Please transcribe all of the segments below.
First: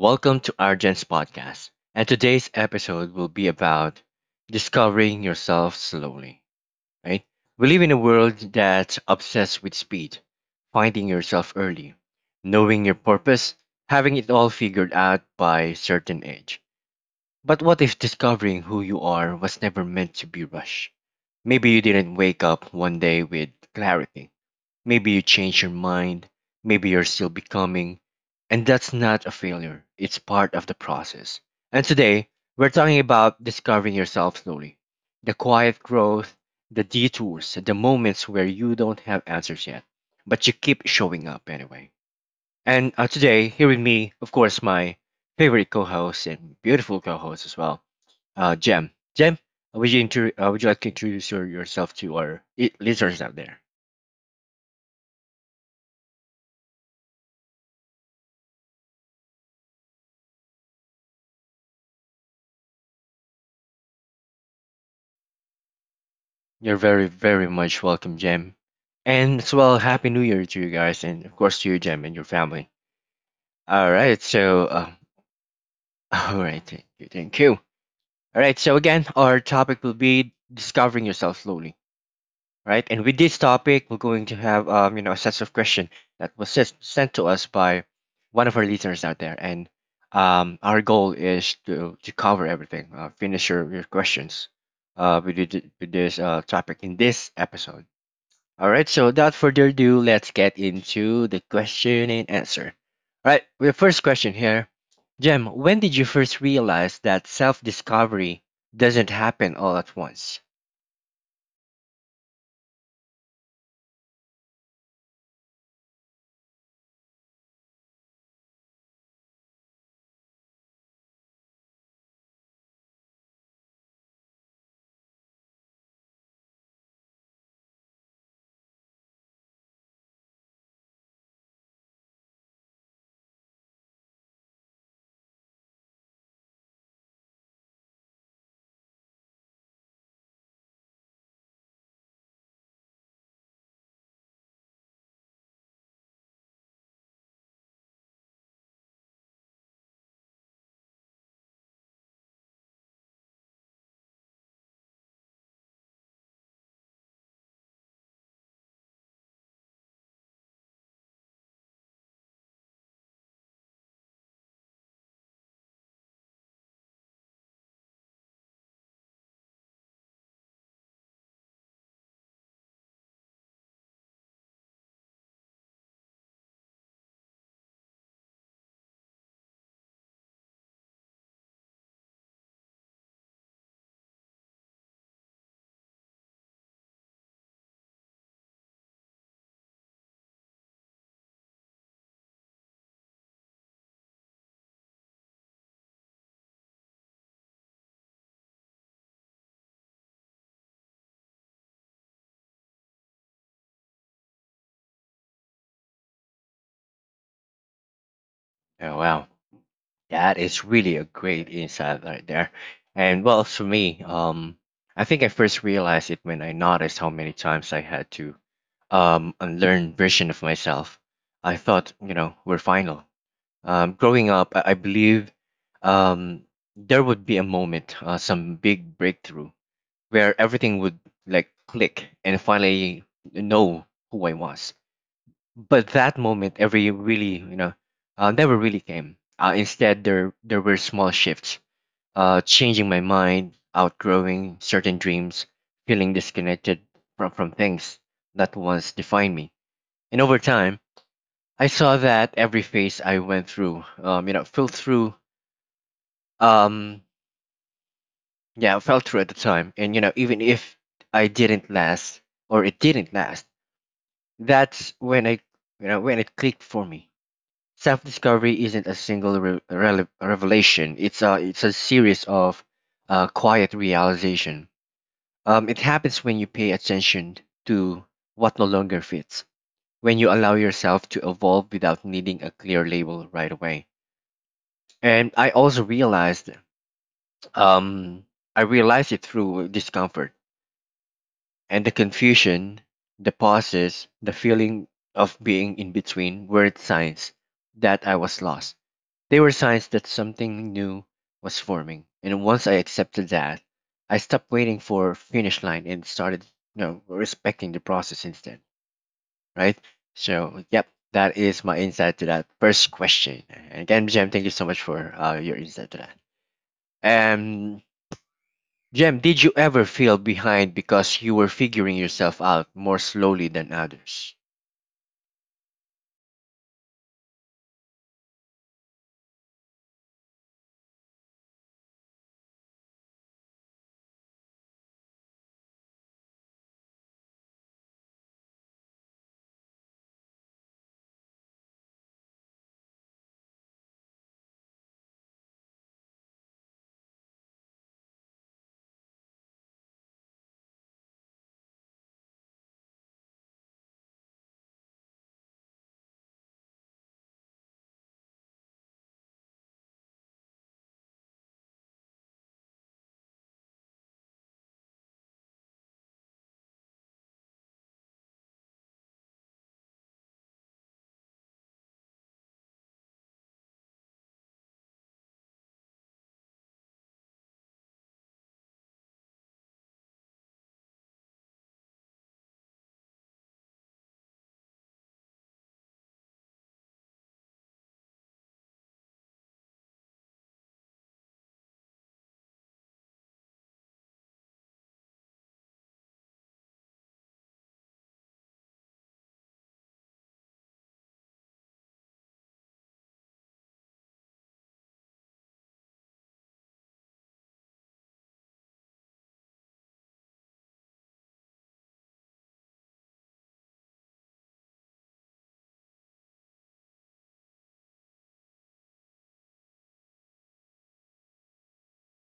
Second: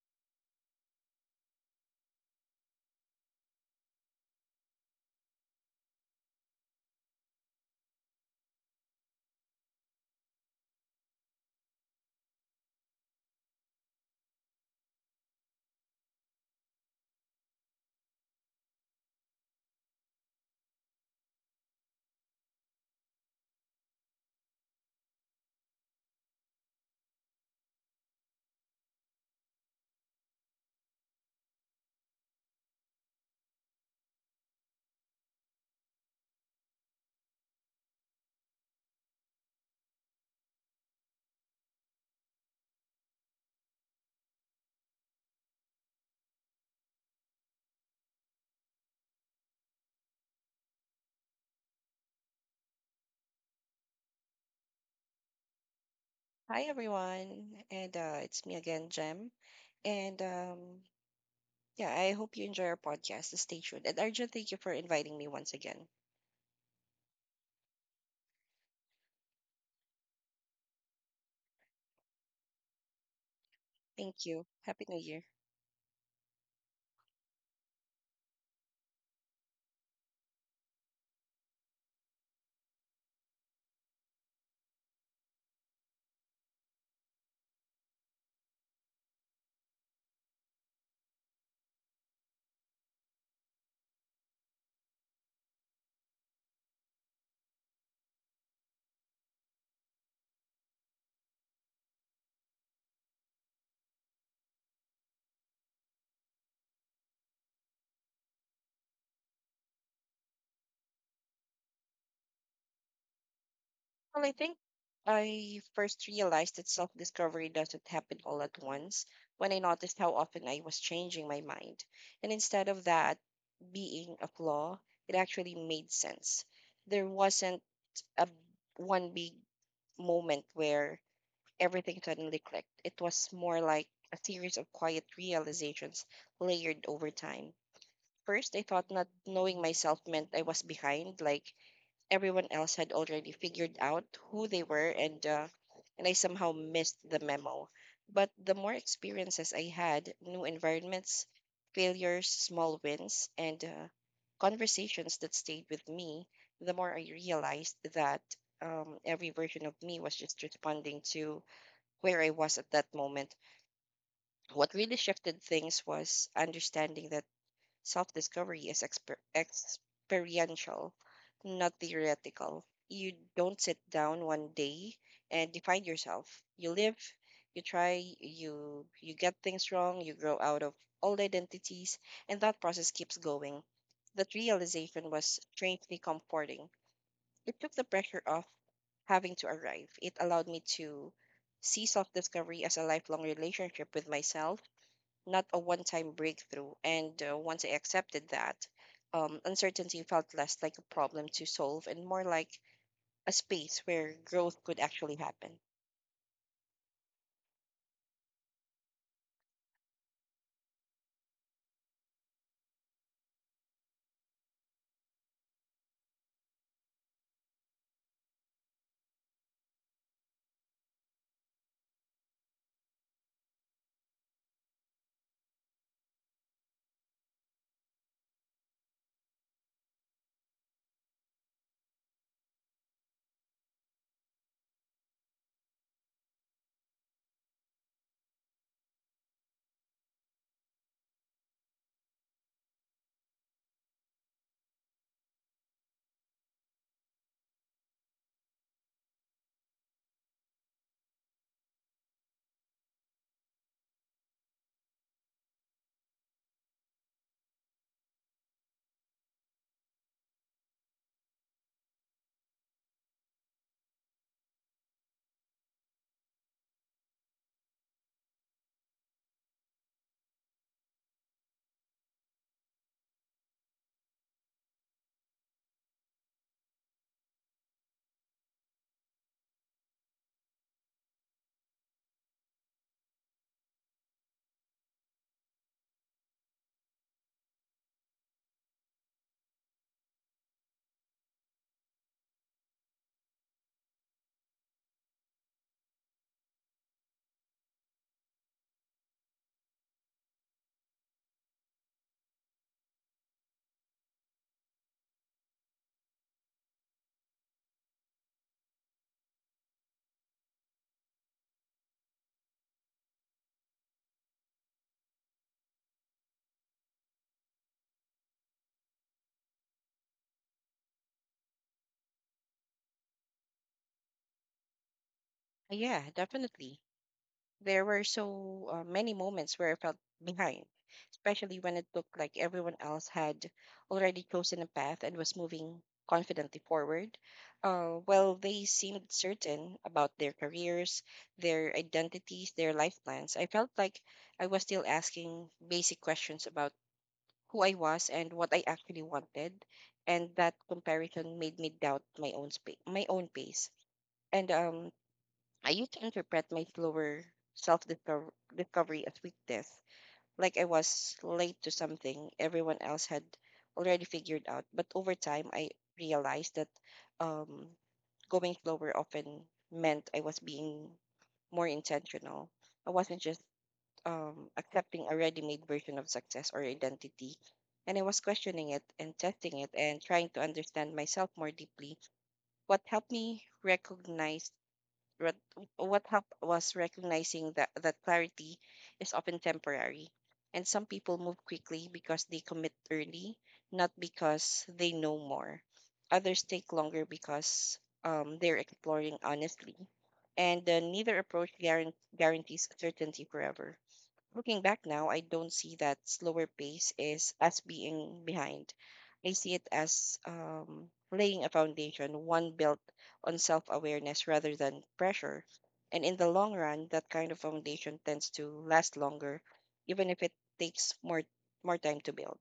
Welcome to Argent's podcast. And today's episode will be about discovering yourself slowly, right? We live in a world that's obsessed with speed, finding yourself early, knowing your purpose, having it all figured out by a certain age. But what if discovering who you are was never meant to be rushed? Maybe you didn't wake up one day with clarity. Maybe you change your mind, maybe you're still becoming, and that's not a failure. It's part of the process. And today, we're talking about discovering yourself slowly, the quiet growth, the detours, the moments where you don't have answers yet, but you keep showing up anyway. And today, here with me, of course, my favorite co host and beautiful co host as well, Jem. Jem, would you, would you like to introduce yourself to our listeners out there? Hi everyone, and it's me again, Jem. And yeah, I hope you enjoy our podcast. Stay tuned. And Arjun, thank you for inviting me once again. You're very, very much welcome, Jem. And as well, Happy New Year to you guys, and of course to you, Jem, and your family. All right, Thank you. Happy New Year. all right, thank you, thank you. All right, so again, our topic will be discovering yourself slowly, right? And with this topic, we're going to have, you know, a sets of question that was sent to us by one of our listeners out there, and our goal is to cover everything, finish your questions, with, with this topic in this episode. All right, so without further ado, let's get into the question and answer. All right, the first question here. Jem, when did you first realize that self discovery doesn't happen all at once? Well, I think I first realized that self discovery doesn't happen all at once when I noticed how often I was changing my mind. And instead of that being a flaw, it actually made sense. There wasn't a one big moment where everything suddenly clicked. It was more like a series of quiet realizations layered over time. First, I thought not knowing myself meant I was behind, like everyone else had already figured out who they were and I somehow missed the memo. But the more experiences I had, new environments, failures, small wins, and conversations that stayed with me, the more I realized that every version of me was just responding to where I was at that moment. What really shifted things was understanding that self discovery is experiential, not theoretical. You don't sit down one day and define yourself. You live, you try, you get things wrong, you grow out of old identities, and that process keeps going. That realization was strangely comforting. It took the pressure off having to arrive. It allowed me to see self discovery as a lifelong relationship with myself, not a one time breakthrough. And once I accepted that, uncertainty felt less like a problem to solve and more like a space where growth could actually happen. Oh, wow. That is really a great insight right there. And well, for me, I think I first realized it when I noticed how many times I had to unlearn version of myself I thought, you know, were final. Growing up, I believe um, there would be a moment, some big breakthrough where everything would like click and finally know who I was. But that moment, every really, you know, never really came. Instead, there were small shifts, changing my mind, outgrowing certain dreams, feeling disconnected from things that once defined me. And over time, I saw that every phase I went through, you know, filled through um yeah I felt through at the time, and you know, even if I didn't last or it didn't last, that's when I, you know, when it clicked for me. Self discovery isn't a single revelation. It's a series of quiet realization. It happens when you pay attention to what no longer fits, when you allow yourself to evolve without needing a clear label right away. And I also realized, um I realized it through discomfort. And the confusion, the pauses, the feeling of being in between weren't signs that I was lost. They were signs that something new was forming. And once I accepted that, I stopped waiting for finish line and started, you know, respecting the process instead. Right? So, yep, that is my insight to that first question. And again, Jem, thank you so much for your insight to that. Um, Jem, did you ever feel behind because you were figuring yourself out more slowly than others? Yeah, definitely. There were so many moments where I felt behind, especially when it looked like everyone else had already chosen a path and was moving confidently forward. While they seemed certain about their careers, their identities, their life plans. I felt like I was still asking basic questions about who I was and what I actually wanted, and that comparison made me doubt my own space, my own pace. And I used to interpret my slower self discovery as weakness, like I was late to something everyone else had already figured out. But over time, I realized that um, going slower often meant I was being more intentional. I wasn't just accepting a ready made version of success or identity. And I was questioning it and testing it and trying to understand myself more deeply. What helped me recognize what what helped was recognizing that that clarity is often temporary, and some people move quickly because they commit early, not because they know more. Others take longer because they're exploring honestly, and neither approach guarantees certainty forever. Looking back now, I don't see that slower pace is as being behind. I see it as laying a foundation, one built on self awareness rather than pressure. And in the long run, that kind of foundation tends to last longer, even if it takes more time to build.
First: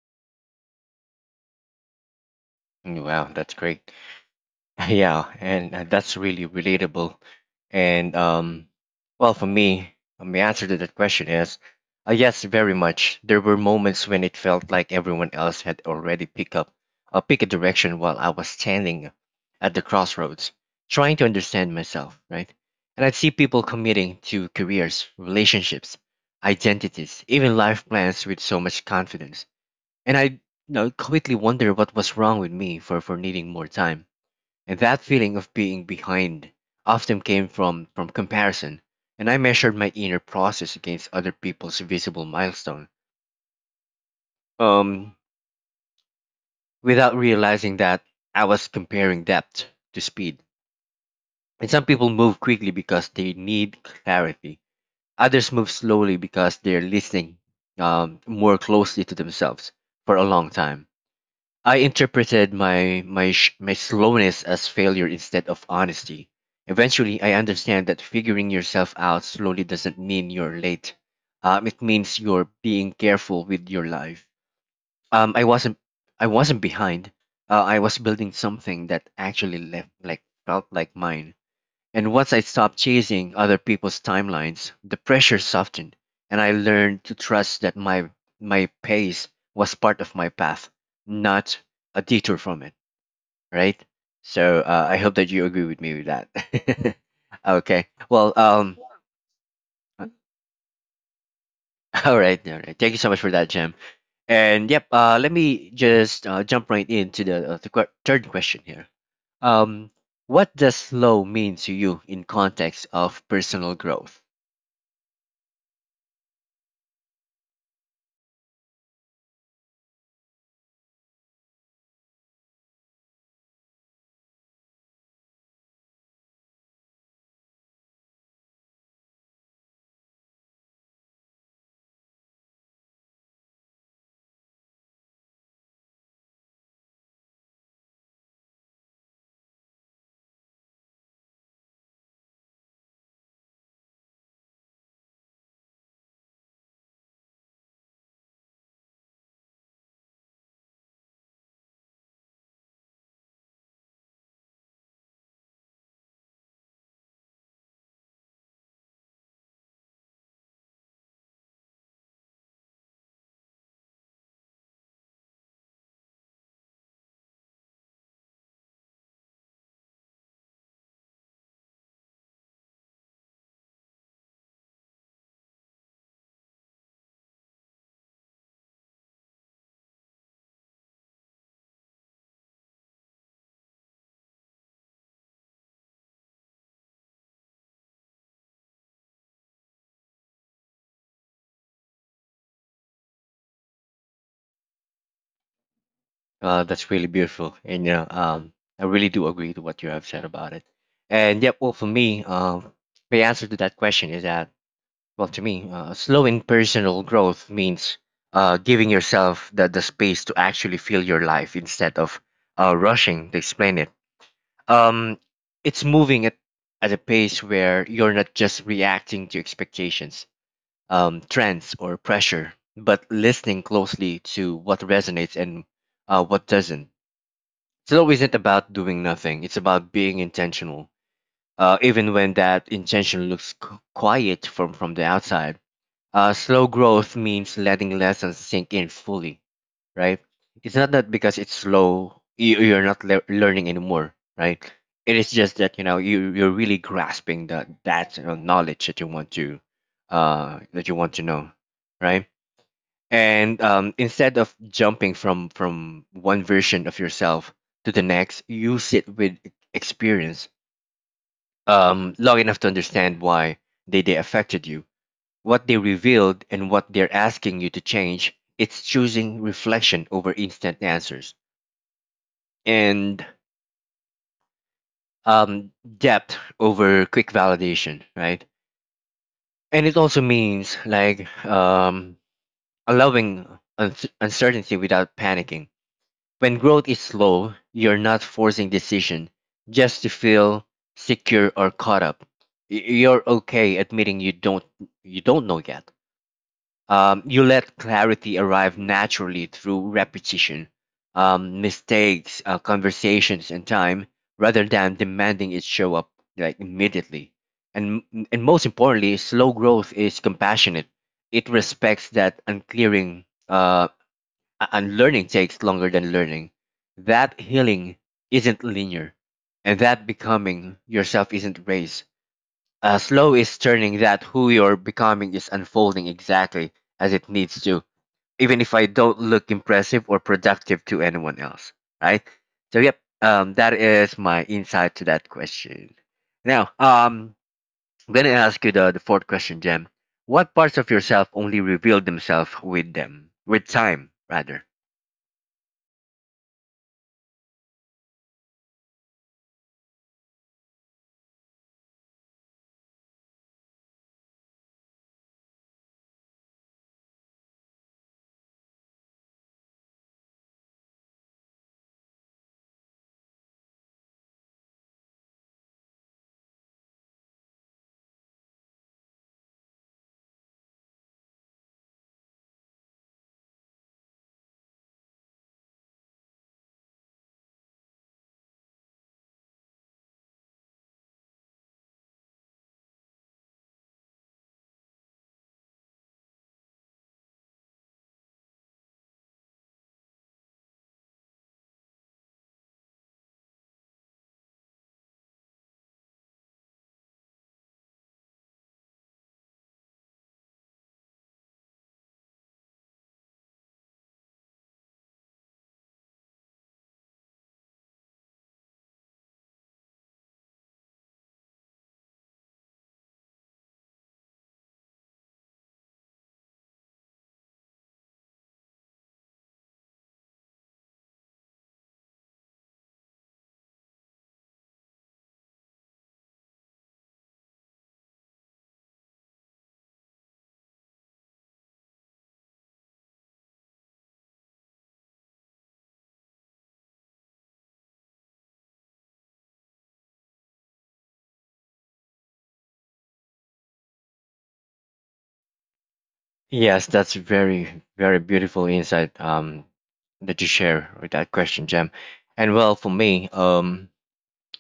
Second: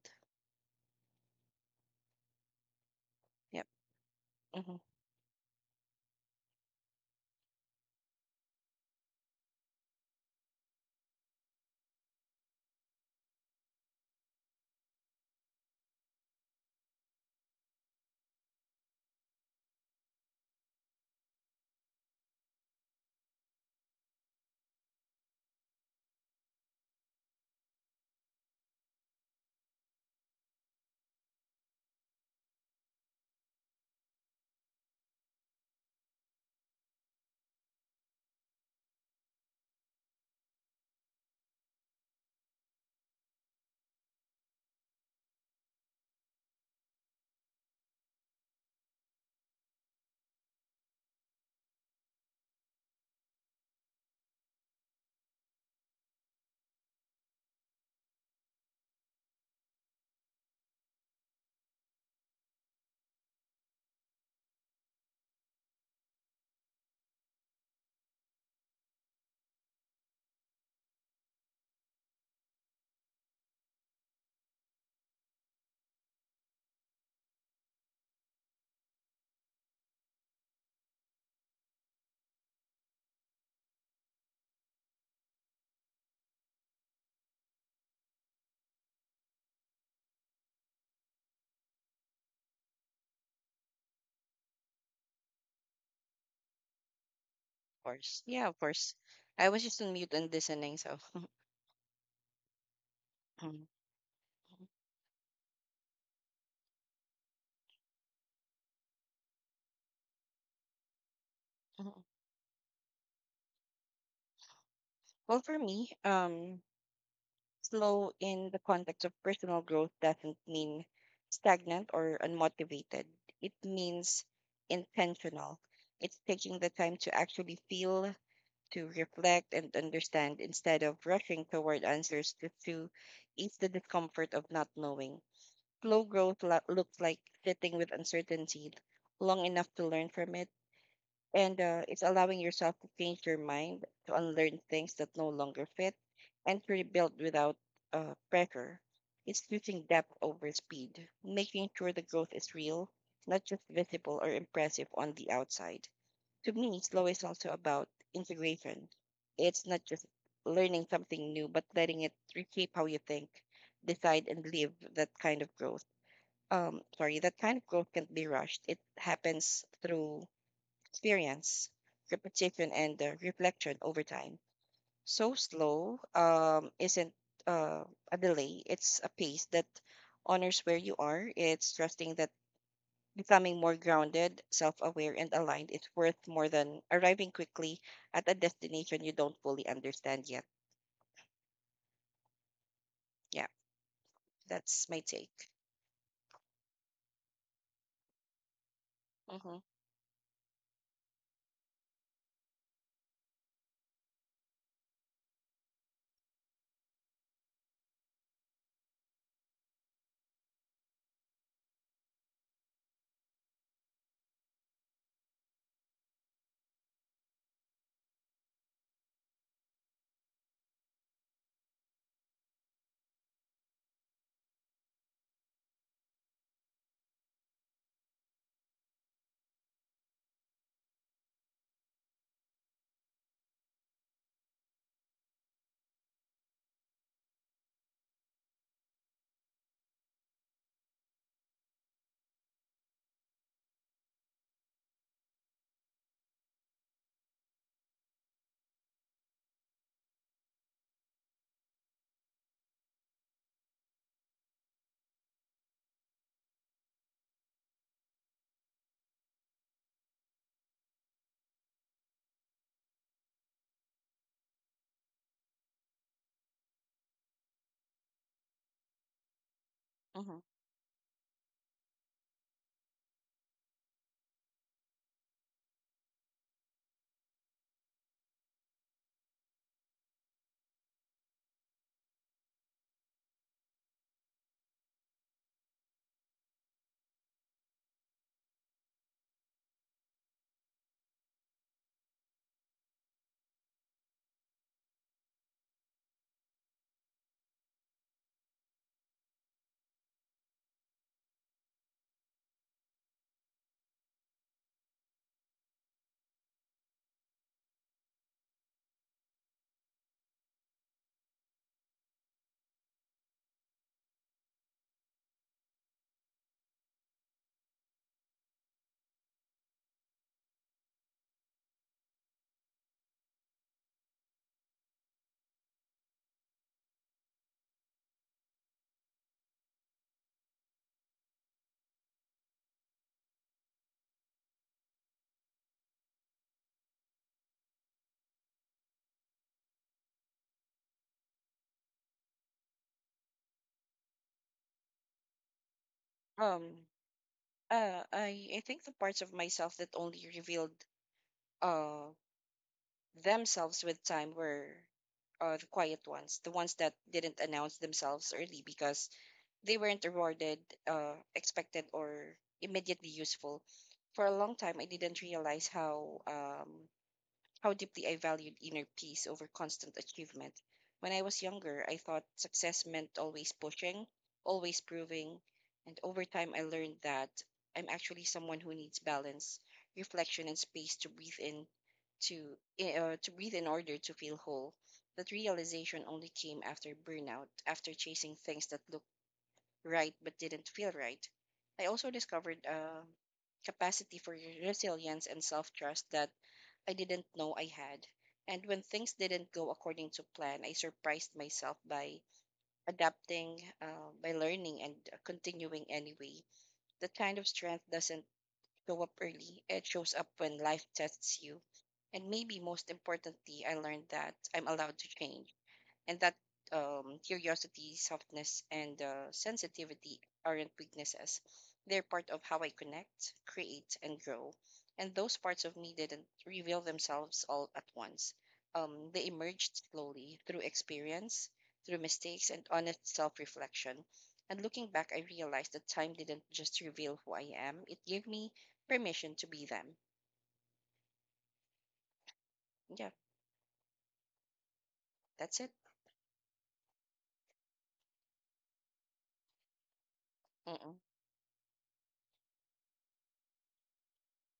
Mm. Wow, that's Yep. great. Hmm. Of Yeah, and that's really relatable. And well, for me, the answer to that question is yes, very much. There were moments when it felt like everyone else had already picked up, pick a direction while I was standing at the crossroads, trying to understand myself, right? And I'd see people committing to careers, relationships, identities, even life plans with so much confidence. And I, you know, quickly wonder what was wrong with me for needing more time. And that feeling of being behind often came from comparison, and I measured my inner process against other people's visible milestone, um, without realizing that I was comparing depth to speed. And some people move quickly because they need clarity. Others move slowly because they're listening more closely to themselves for a long time. I interpreted my slowness as failure instead of honesty. Eventually, I understand that figuring yourself out slowly doesn't mean you're late. It means you're being careful with your life. Um, I wasn't behind. I was building something that actually left like felt like mine. And once I stopped chasing other people's timelines, the pressure softened, and I learned to trust that my pace was part of my path, not a detour from it. Right. So I hope that you agree with me with that. Okay. course. Well. Yeah, of course. I was just on mute and listening, so. All right. All right. Thank you so much for that, Jim. Mhm. And yep. Let me just jump right into the third question here. Um. What does slow mean to you in context of personal growth? Well, for me, slow in the context of personal growth doesn't mean stagnant or unmotivated. It means intentional. It's taking the time to actually feel, to reflect, and understand instead of rushing toward answers just to ease the discomfort of not knowing. Slow growth looks like sitting with uncertainty long enough to learn from it, and it's allowing yourself to change your mind, to unlearn things that no longer fit, and to rebuild without pressure. It's choosing depth over speed, making sure the growth is real, not just visible or impressive on the outside. To me, slow is also about integration. It's not just learning something new, but letting it reshape how you think, decide, and live that kind of growth. Sorry, that kind of growth can't be rushed. It happens through experience, repetition, and reflection over time. So slow isn't uh, a delay, it's a pace that honors where you are. It's trusting that becoming more grounded, self aware, and aligned is worth more than arriving quickly at a destination you don't fully understand yet. Yeah, that's my take. That's really beautiful, and you know, I really do agree to Mm-hmm, what you have said about it. And yep, well, for me, the answer to that question is that, well, to me, slowing personal growth means giving yourself the space to actually feel your life instead of rushing to explain it. Um, it's moving at a pace where you're not just reacting to expectations, trends, or pressure, but listening closely to what resonates and what doesn't. Slow isn't about doing nothing. It's about being intentional. Even when that intention looks quiet from the outside, slow growth means letting lessons sink in fully, right? It's not that because it's slow, you're not learning anymore, right? It is just that you know you're really grasping that knowledge that you want to, that you want to know, right? And instead of jumping from one version of yourself to the next, you sit with experience long enough to understand why they affected you, what they revealed, and what they're asking you to change. It's choosing reflection over mm-hmm. instant answers and, um, depth over quick validation, right? And it also means like, allowing uncertainty without panicking. When growth is slow, you're not forcing decision just to feel secure or caught up. You're okay admitting you don't know yet. You let clarity arrive naturally through repetition, mistakes, conversations, and time, rather than demanding it show up like immediately. And and most importantly, slow growth is compassionate. It respects that unclearing uh, and learning takes longer than learning. That healing isn't linear, and that becoming yourself isn't race. Slow is turning that who you're becoming is unfolding exactly as it needs to, even if I don't look impressive or productive to anyone else, right? So, yep, that is my insight to that question. Now, I'm gonna ask you the fourth question, Jem. What parts of yourself only reveal themselves with them, with time, rather? Um, I think the parts of myself that only revealed themselves with time were the quiet ones, the ones that didn't announce themselves early because they weren't rewarded, expected, or immediately useful. For a long time, I didn't realize how deeply I valued inner peace over constant achievement. When I was younger, I thought success meant always pushing, always proving, and over time I learned that I'm actually someone who needs balance, reflection, and space to breathe in to I- to breathe in order to feel whole. That realization only came after burnout, after chasing things that looked right but didn't feel right. I also discovered a capacity for resilience and self-trust that I didn't know I had. And when things didn't go according to plan, I surprised myself by adapting, by learning, and continuing anyway. That kind of strength doesn't show up early, it shows up when life tests you. And maybe most importantly, I learned that I'm allowed to change and that curiosity, softness, and sensitivity aren't weaknesses. They're part of how I connect, create, and grow. And those parts of me didn't reveal themselves all at once. They emerged slowly through experience, through mistakes, and honest self reflection. And looking back, I realized that time didn't just reveal who I am, it gave me permission to be them. Yeah, that's it. Yes, that's very, very beautiful insight that you share Mm-mm. with that question, Jem. And well, for me,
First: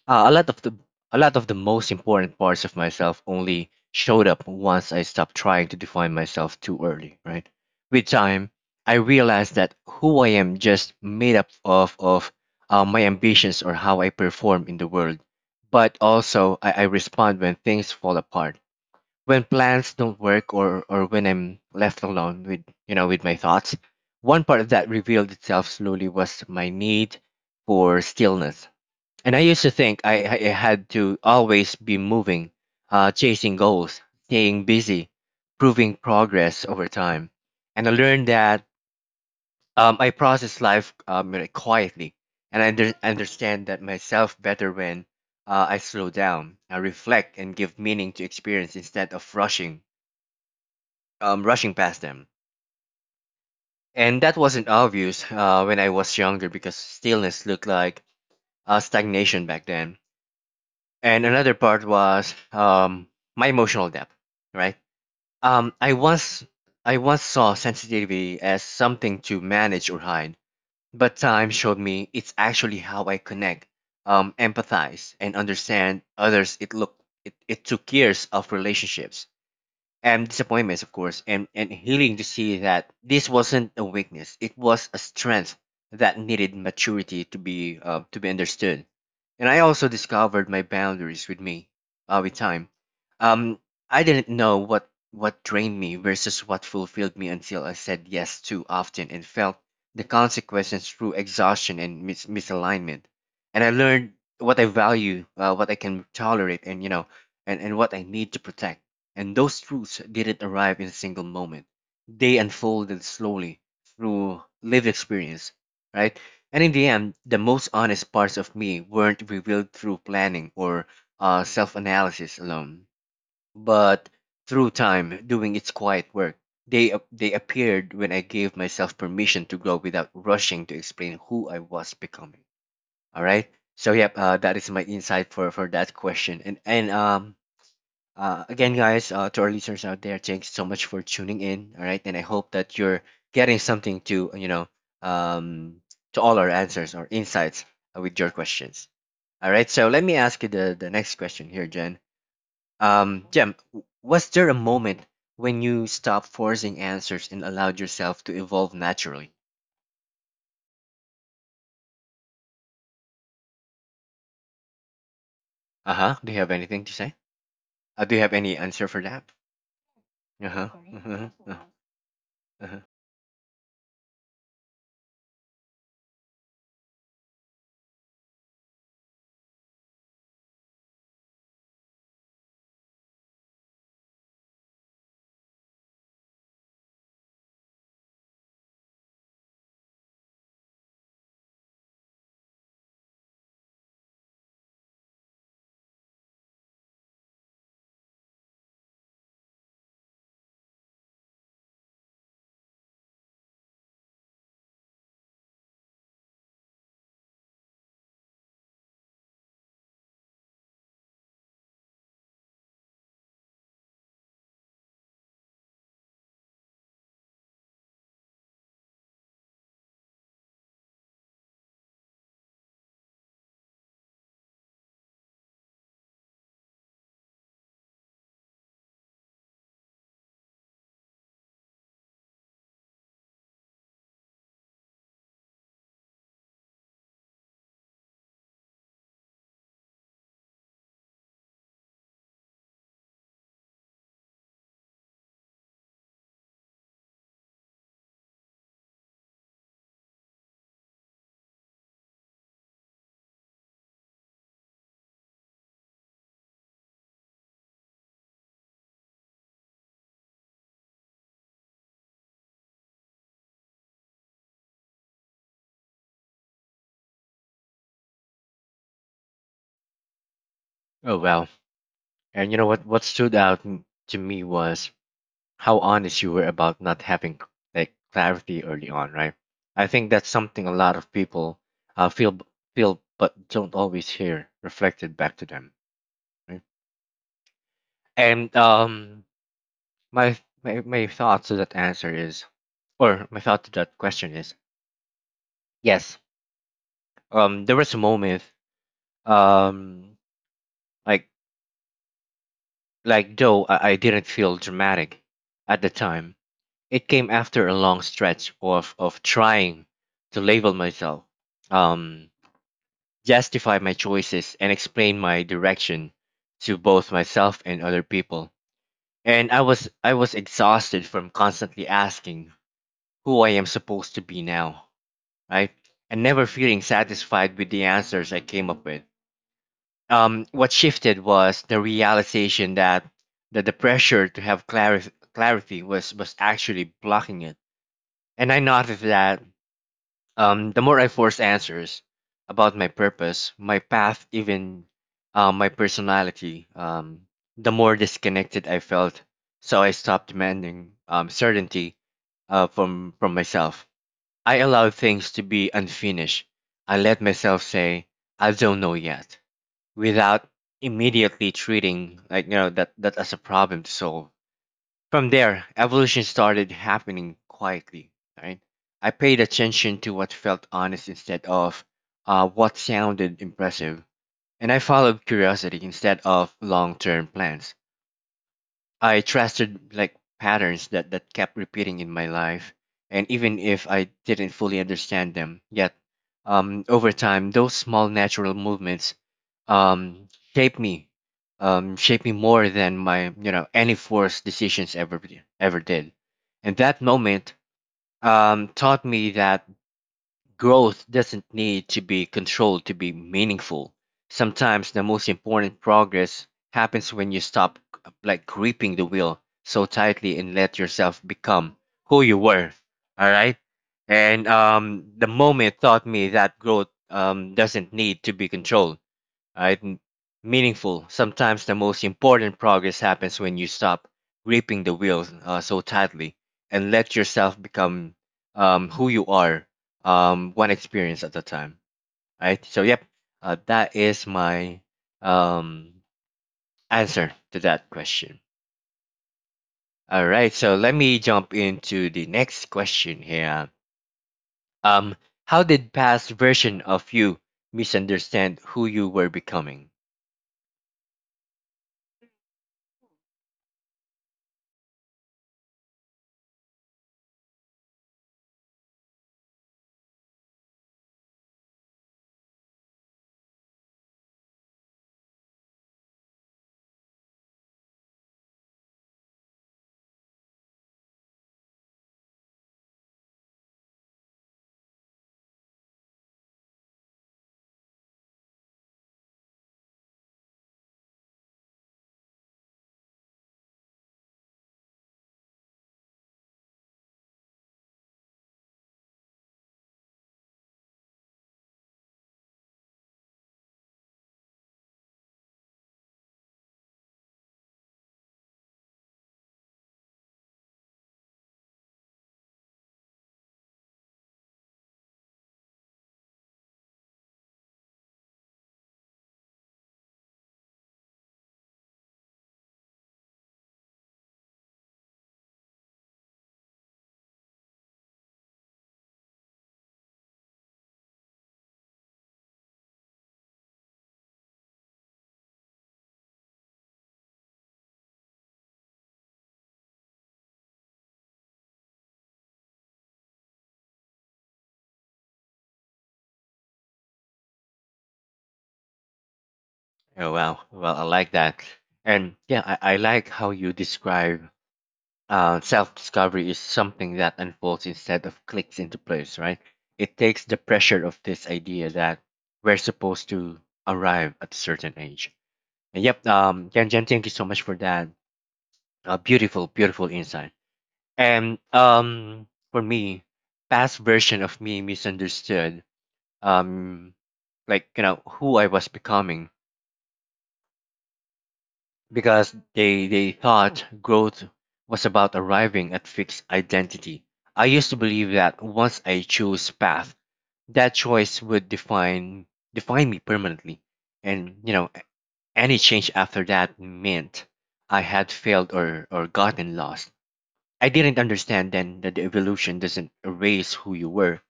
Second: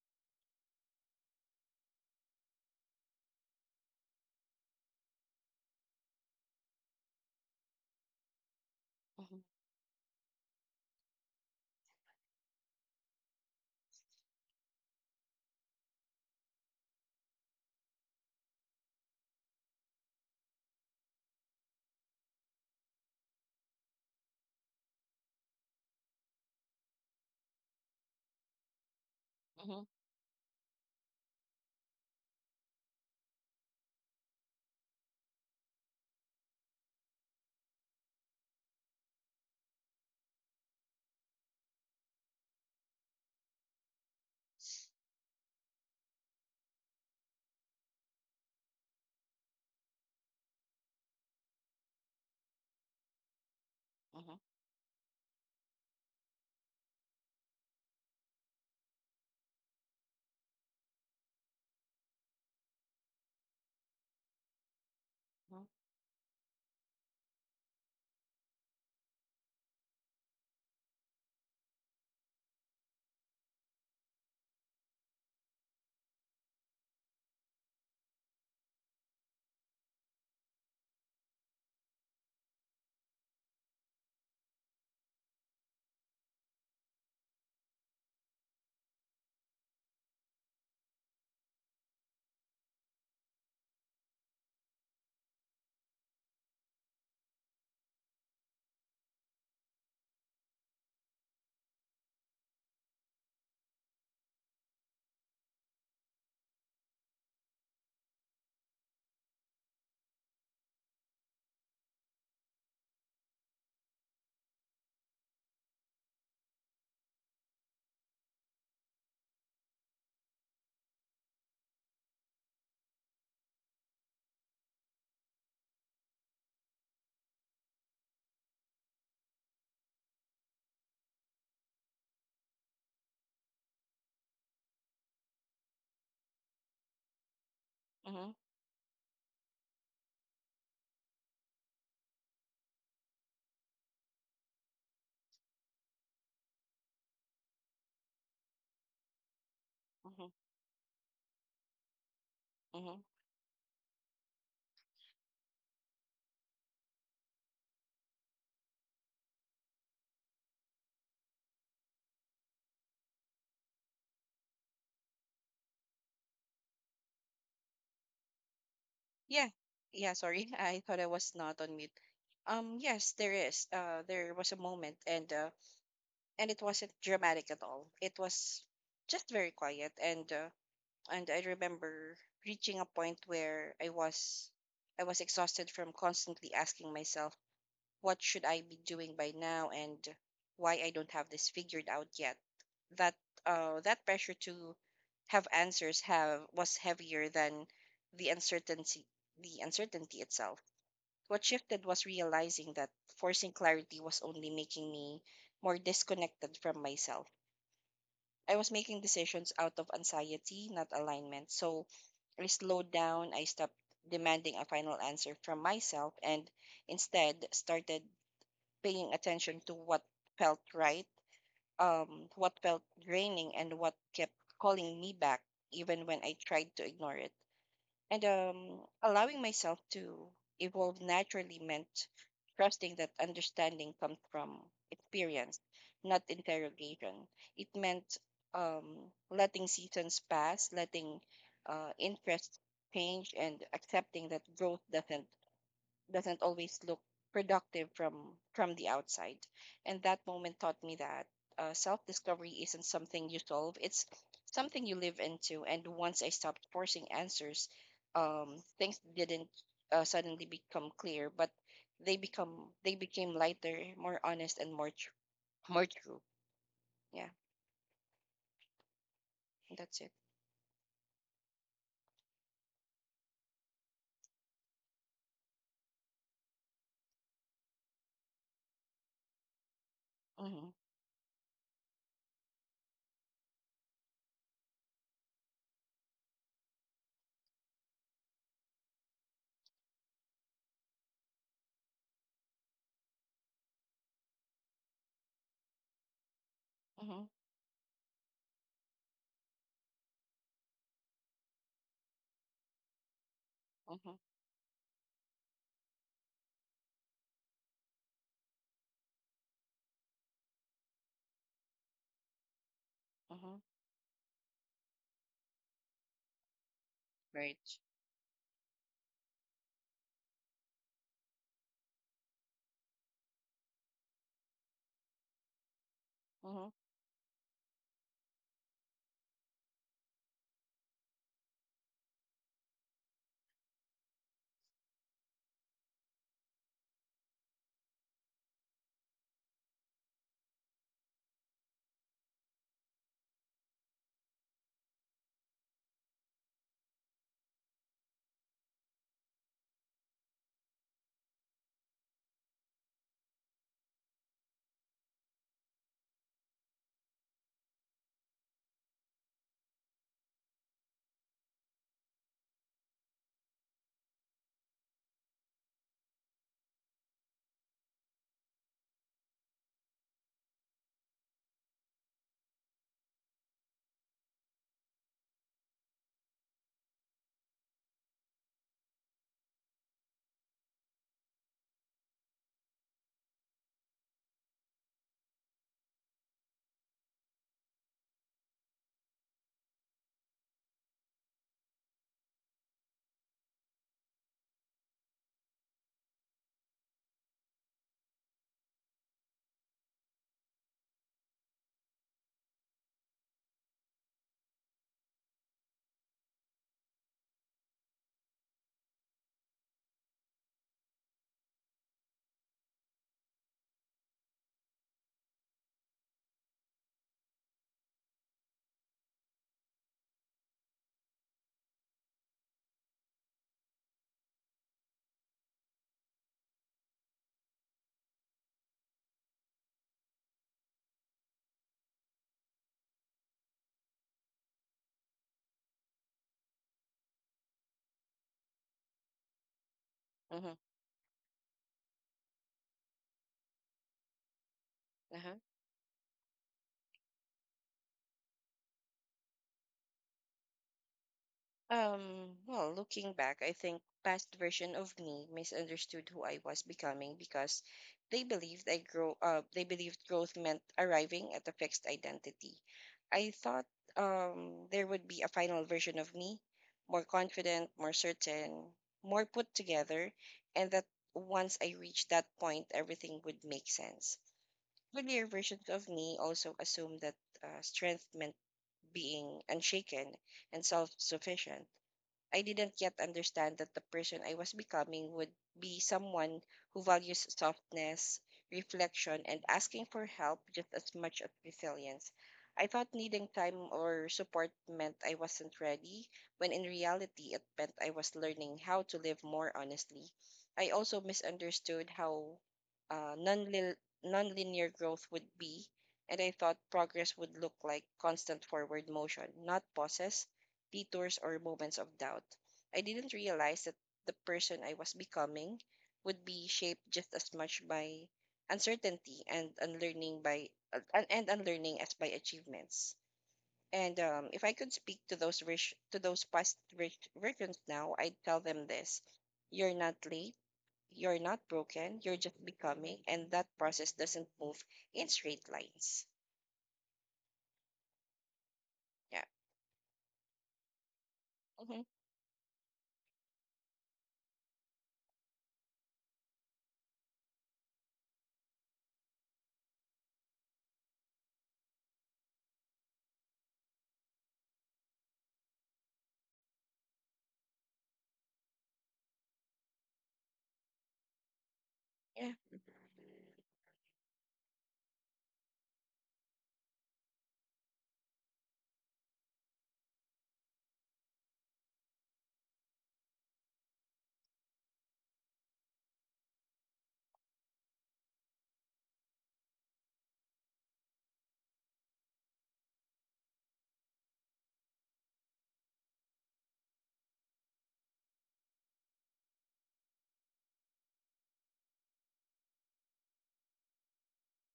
uh, a lot of the a lot of the most important parts of myself only showed up once I stopped trying to define myself too early, right? With time, I Mm-hmm. realized that who I am just made up of my ambitions or how I perform in the world, but also I respond when things fall apart, when plans don't work, or when I'm left alone with, you know, with my thoughts. One part of that revealed itself slowly was my need for stillness. And I used to Mm-hmm. think I had to always be moving, chasing goals, staying busy, proving progress over time. And I learned that I process life like, quietly, and I understand that myself better when I slow down, I reflect, and give meaning to experience instead of rushing rushing past them. And that wasn't obvious when I was younger because stillness looked like stagnation back then. And another part was my emotional depth, right? Hmm. Um, I once I once saw sensitivity as something to manage or hide, but time showed me it's actually how I connect, empathize, and understand others. It, it took years of relationships and disappointments, of course, and healing to see that this wasn't a weakness. It was a strength that needed maturity to be understood. And I also discovered my boundaries with me with time. Um, I didn't know what drained me versus what fulfilled me until I said yes too often and felt the consequences through exhaustion and misalignment. And I learned what I value, what I can tolerate, and and what I need to protect, and those truths didn't arrive in a single moment. They unfolded slowly through lived experience, right? And in the end, the most honest parts of me weren't revealed through planning or self analysis alone, but through time doing its quiet work. They appeared when I gave myself permission to grow without rushing to explain who I was becoming. All right. So yep, that is my insight for that question. And and um, Hmm. uh, again, guys, to our listeners out there, thanks so much for tuning in. All right, and I hope that you're getting something to um, to all our answers or insights with your questions. All right, so let me ask you the next question here, Jen. Hmm. Jen, was there a moment when you stopped forcing answers and allowed yourself to evolve naturally? Uh huh. Do you have anything to say? Do you have any answer for that? Yeah. Yeah, Uh sorry. huh. Uh I huh. thought I Uh-huh. was Uh-huh. not on mute. Uh-huh. Yes, there is. There was a moment, and it wasn't dramatic at all. It was just very quiet, and I remember reaching a point where I was exhausted from constantly asking myself what should I be doing by now and why I don't have this figured out yet. That that pressure to have answers have was heavier than the uncertainty the uncertainty itself. What shifted was realizing that forcing clarity was only making me more disconnected from myself. I was making decisions out of anxiety, not alignment. So I slowed down, I stopped demanding a final answer from myself and instead started paying attention to what felt right, what felt draining, and what kept calling me back, even when I tried to ignore it. And allowing myself to evolve naturally meant trusting that understanding comes from experience, not interrogation. It meant letting seasons pass, letting interests change, and accepting that growth doesn't always look productive from the outside. And that moment taught me that self-discovery isn't something you solve, it's something you live into. And once I stopped forcing answers, things didn't suddenly become clear, but they become they became lighter, more honest, and more true. Yeah, that's it. Oh well. And you know what? What stood out to me was how honest you were about not having like clarity early on, right? I think that's something Mm-hmm, a lot of people uh, feel feel but don't always hear reflected back to them, right? And my my thought to that answer is, or my thought to that question is, yes. mm-hmm, There was a moment, um, like like though I mm-hmm, didn't feel dramatic at the time. It came after a long stretch of trying to label myself, um, mm-hmm. justify my choices, and explain my direction to both myself Right. and other people. And I was exhausted from constantly asking who I am supposed to be now, right? And never Mm-hmm, feeling satisfied with the answers I came up with. What shifted was the realization that the pressure to have clarity was actually blocking it. And I noticed that the more I force answers about my purpose, my path, even my personality, the more disconnected I felt. So I stopped demanding certainty from myself. I allowed things to be unfinished. I let myself say, "I don't know yet," without immediately treating that as a problem to solve. From there, evolution started happening quietly, right? I paid attention to what felt honest instead of what sounded impressive, and I followed curiosity instead of long term plans. I trusted like patterns that kept repeating in my life. And even if I didn't fully understand them yet, over time, those small natural movements um, shaped me, shaped me more than any forced decisions ever, ever did. And that moment taught me that growth doesn't need to be controlled to be meaningful. Sometimes the most important progress happens when you stop like gripping the wheel so tightly and let yourself become who you were. All right? And the moment taught me that growth doesn't need to be controlled, right? Meaningful. Sometimes the most important progress happens when you stop gripping the wheel so tightly and let yourself become who you are, one experience at a time, right? So, yep, that is my um, answer to that question. All right, mm-hmm. so let me jump into the next question here. Um, Uh-huh. how did past version of you misunderstand who you were becoming? Well, looking back, I think past version of me misunderstood who I was becoming because they believed growth meant arriving at a fixed identity. I thought there would be a final version of me, more confident, more certain, more put together, and that once I reached that point, everything would make sense. Earlier versions of me also assumed that strength meant being unshaken and self-sufficient. I didn't yet understand that the person I was becoming would be someone who values softness, reflection, and asking for help just as much as resilience. I thought needing time or support meant I wasn't ready, when in reality, it meant I was learning how to live more honestly. I also misunderstood how uh, non nonlinear growth would be, and I thought progress would look like constant forward motion, not pauses, detours, or moments of doubt. I didn't realize that the person I was becoming would be shaped just as much by uncertainty and unlearning as by achievements. And if I could speak to to those past rich versions now, I'd tell them this: you're not late, you're not broken, you're just becoming, and that process doesn't move in straight lines. Yeah. Oh, wow, well, I like that. Hmm. And yeah, I like how you describe self-discovery is something that unfolds instead of clicks into place, right? It takes the pressure of this idea that we're supposed to arrive at a certain age. And yep, Tianjin, thank you so much for that. Beautiful, beautiful insight. And Yeah. For me, past version of me misunderstood, um, who I was becoming because they thought growth was about arriving at fixed identity. I used to believe that once I chose path, that choice would define me permanently. And you know, any change after that meant I had failed or gotten lost. I didn't understand then that the evolution doesn't erase who you were.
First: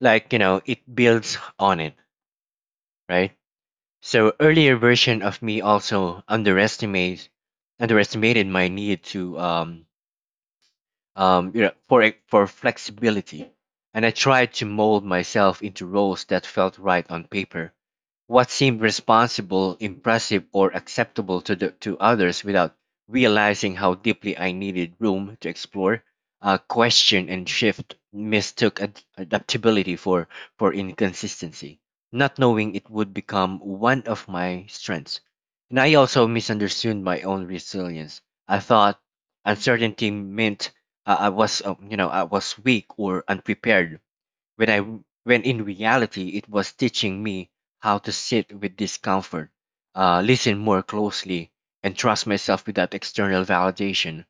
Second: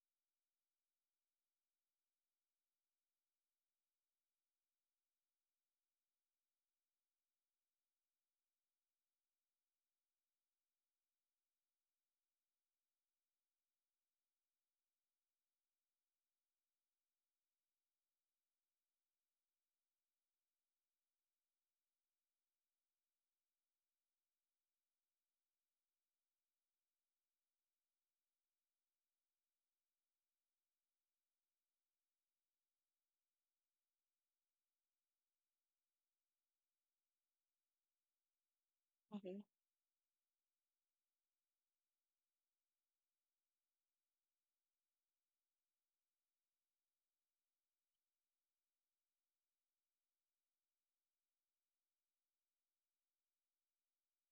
Like, you know, it builds on it, right? So earlier version of me also underestimated my need to for for flexibility, and I tried to mold myself into roles that felt right on paper. What seemed responsible, impressive, or acceptable to, the, to others without realizing how deeply I needed room to explore, question, and shift mistook adaptability for inconsistency, not knowing it would become one of my strengths. And I also misunderstood my own resilience. I thought Hmm. uncertainty meant I was, I was weak or unprepared when when in reality it was teaching me how to sit with discomfort, listen more closely, and trust myself without external validation.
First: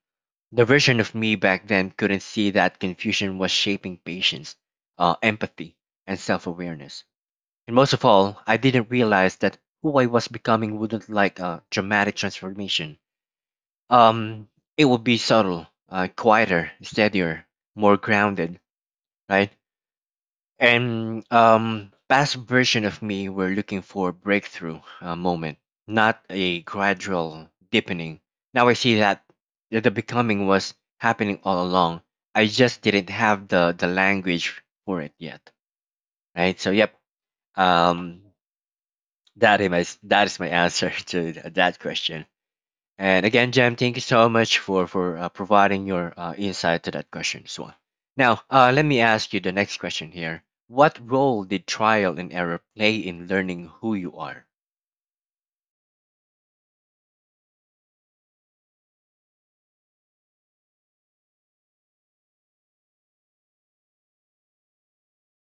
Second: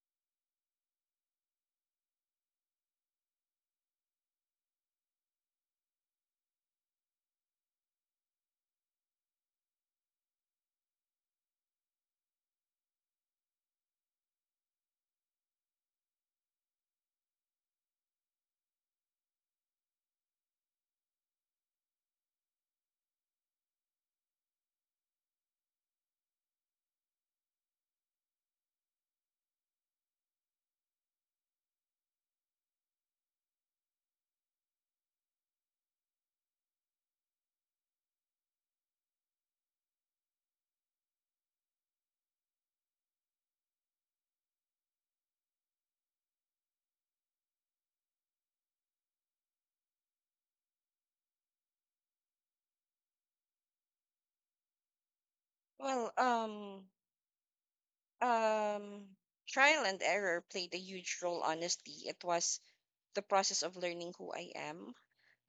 The version of me back then couldn't see that confusion was shaping patience, empathy, and self-awareness. And most of all, I didn't realize that who I was becoming wouldn't like a dramatic transformation. Um, it would be subtle, quieter, steadier, more grounded, right? And past version of me were looking for a breakthrough moment, not a gradual deepening. Now I see that the becoming was happening all along. I just didn't have the language for it yet, right? So yep, um, that is my answer to that question. And again, Jam, thank you so much for providing your insight to that question as well. Now, let me ask you the next question here. What role did trial and error play in learning who you are? Well, um, Um, trial and error played a huge role, honestly. It was the process of learning who I am.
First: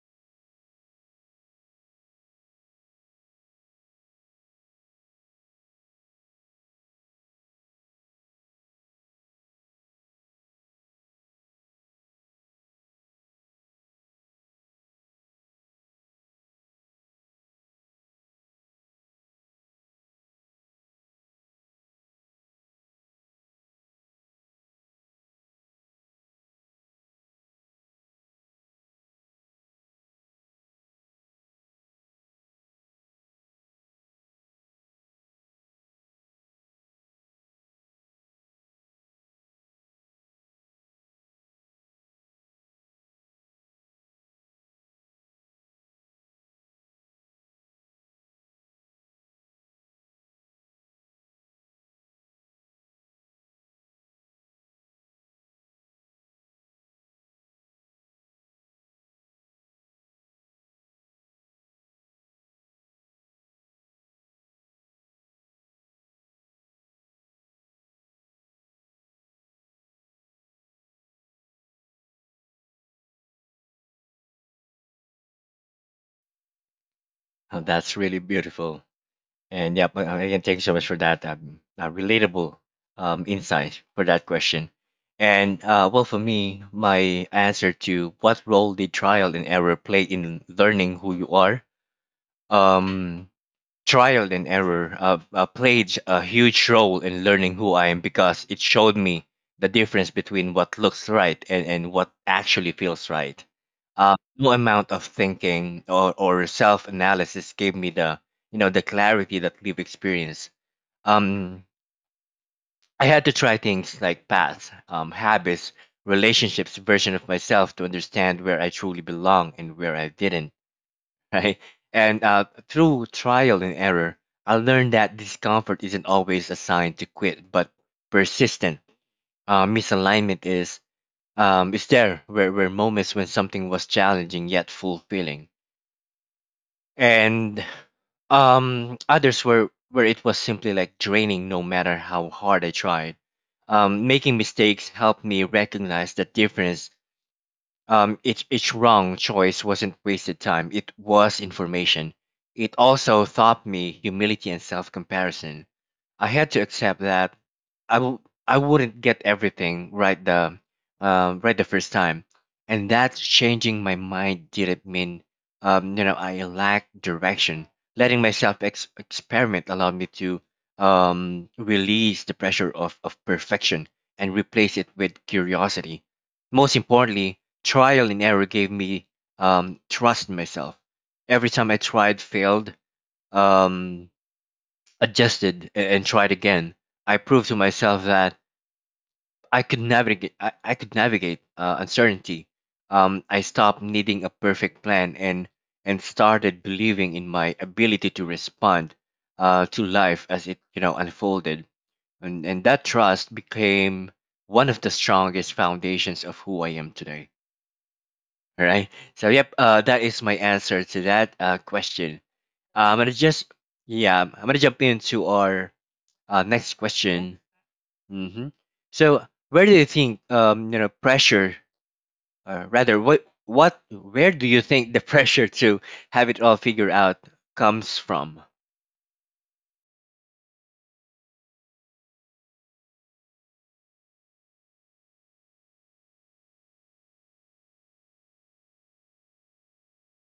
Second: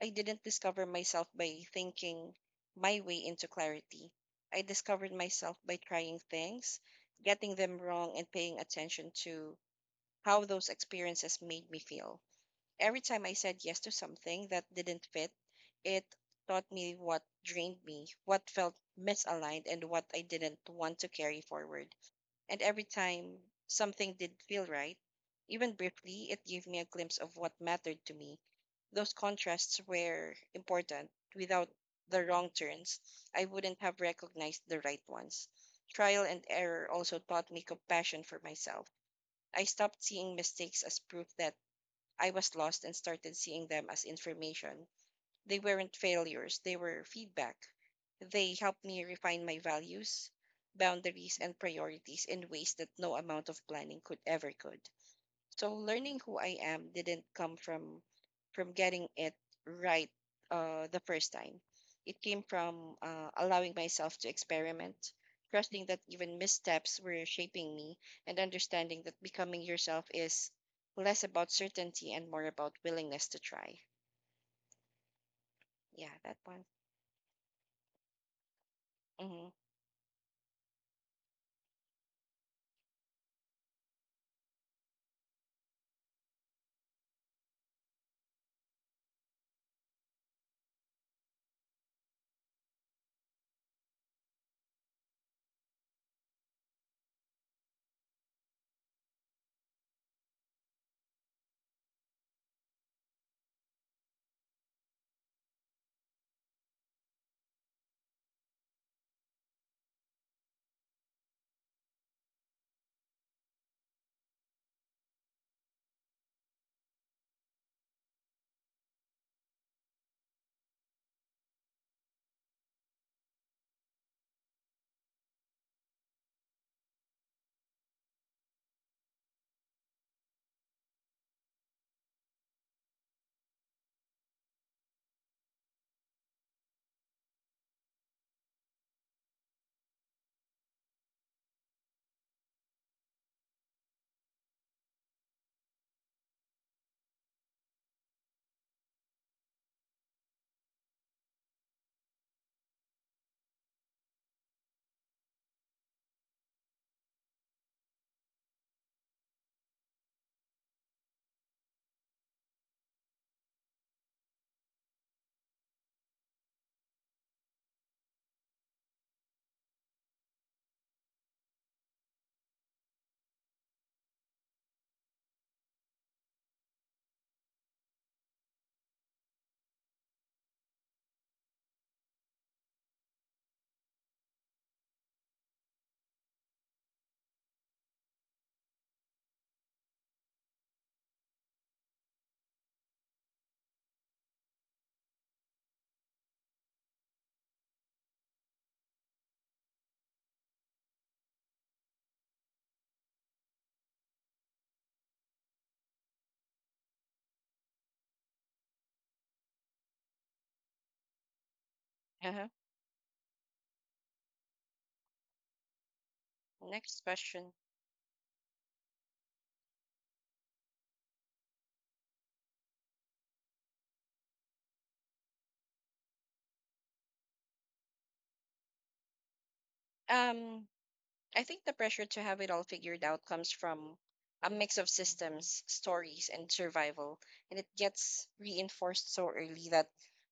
I didn't discover myself by thinking my way into clarity. I discovered myself by trying things, getting them wrong, and paying attention to how those experiences made me feel. Every time I said yes to something that didn't fit, it taught me what drained me, what felt misaligned, and what I didn't want to carry forward. And every time something did feel right, even briefly, it gave me a glimpse of what mattered to me. Those contrasts were important. Without the wrong turns, I wouldn't have recognized the right ones. Trial and error also taught me compassion for myself. I stopped seeing mistakes as proof that I was lost and started seeing them as information. They weren't failures, they were feedback. They helped me refine my values, boundaries, and priorities in ways that no amount of planning could ever could. So learning who I am didn't come from getting it right the first time. It came from allowing myself to experiment, trusting that even missteps were shaping me, and understanding that becoming yourself is less about certainty and more about willingness to try. Yeah, that one. Oh, that's really beautiful. Mhm. And yeah, but, again, thank you so much for that relatable insight for that question. And well, for me, my answer to what role did trial and error play in learning who you are? Um, Trial and error played a huge role in learning who I am because it showed me the difference between what looks right and what actually feels right. No amount of thinking or self analysis gave me the the clarity that lived experience. Um, I had to try things like paths, habits, relationships, version of myself to understand where I truly belong and where I didn't, right? And through trial and error, I learned that discomfort isn't always a sign to quit, but persistent misalignment is. Um, is there where moments when something was challenging yet fulfilling, and others were where it was simply like draining no matter how hard I tried. Making mistakes helped me recognize the difference. Um, each wrong choice wasn't wasted time, it was information. It also taught me humility and self comparison. I had to accept that I will I wouldn't get everything right the first time, and that changing my mind didn't mean I lacked direction. Letting myself experiment allowed me to release the pressure of perfection and replace it with curiosity. Most importantly, trial and error gave me trust in myself. Every time I tried, failed, um, adjusted, and tried again, I proved to myself that I could navigate. I could navigate uncertainty. I stopped needing a perfect plan and started believing in my ability to respond to life as it unfolded. And that trust became one of the strongest foundations of who I am today. All right. So yep, that is my answer to that question. Uh-huh. I'm gonna just yeah, I'm gonna jump into our next Next question. question. Hmm. So where do you think pressure, or rather what where do you think the pressure to have it all figured out comes from? Um, I think the pressure to have it all figured out comes from a mix of systems, stories, and survival, and it gets reinforced so early that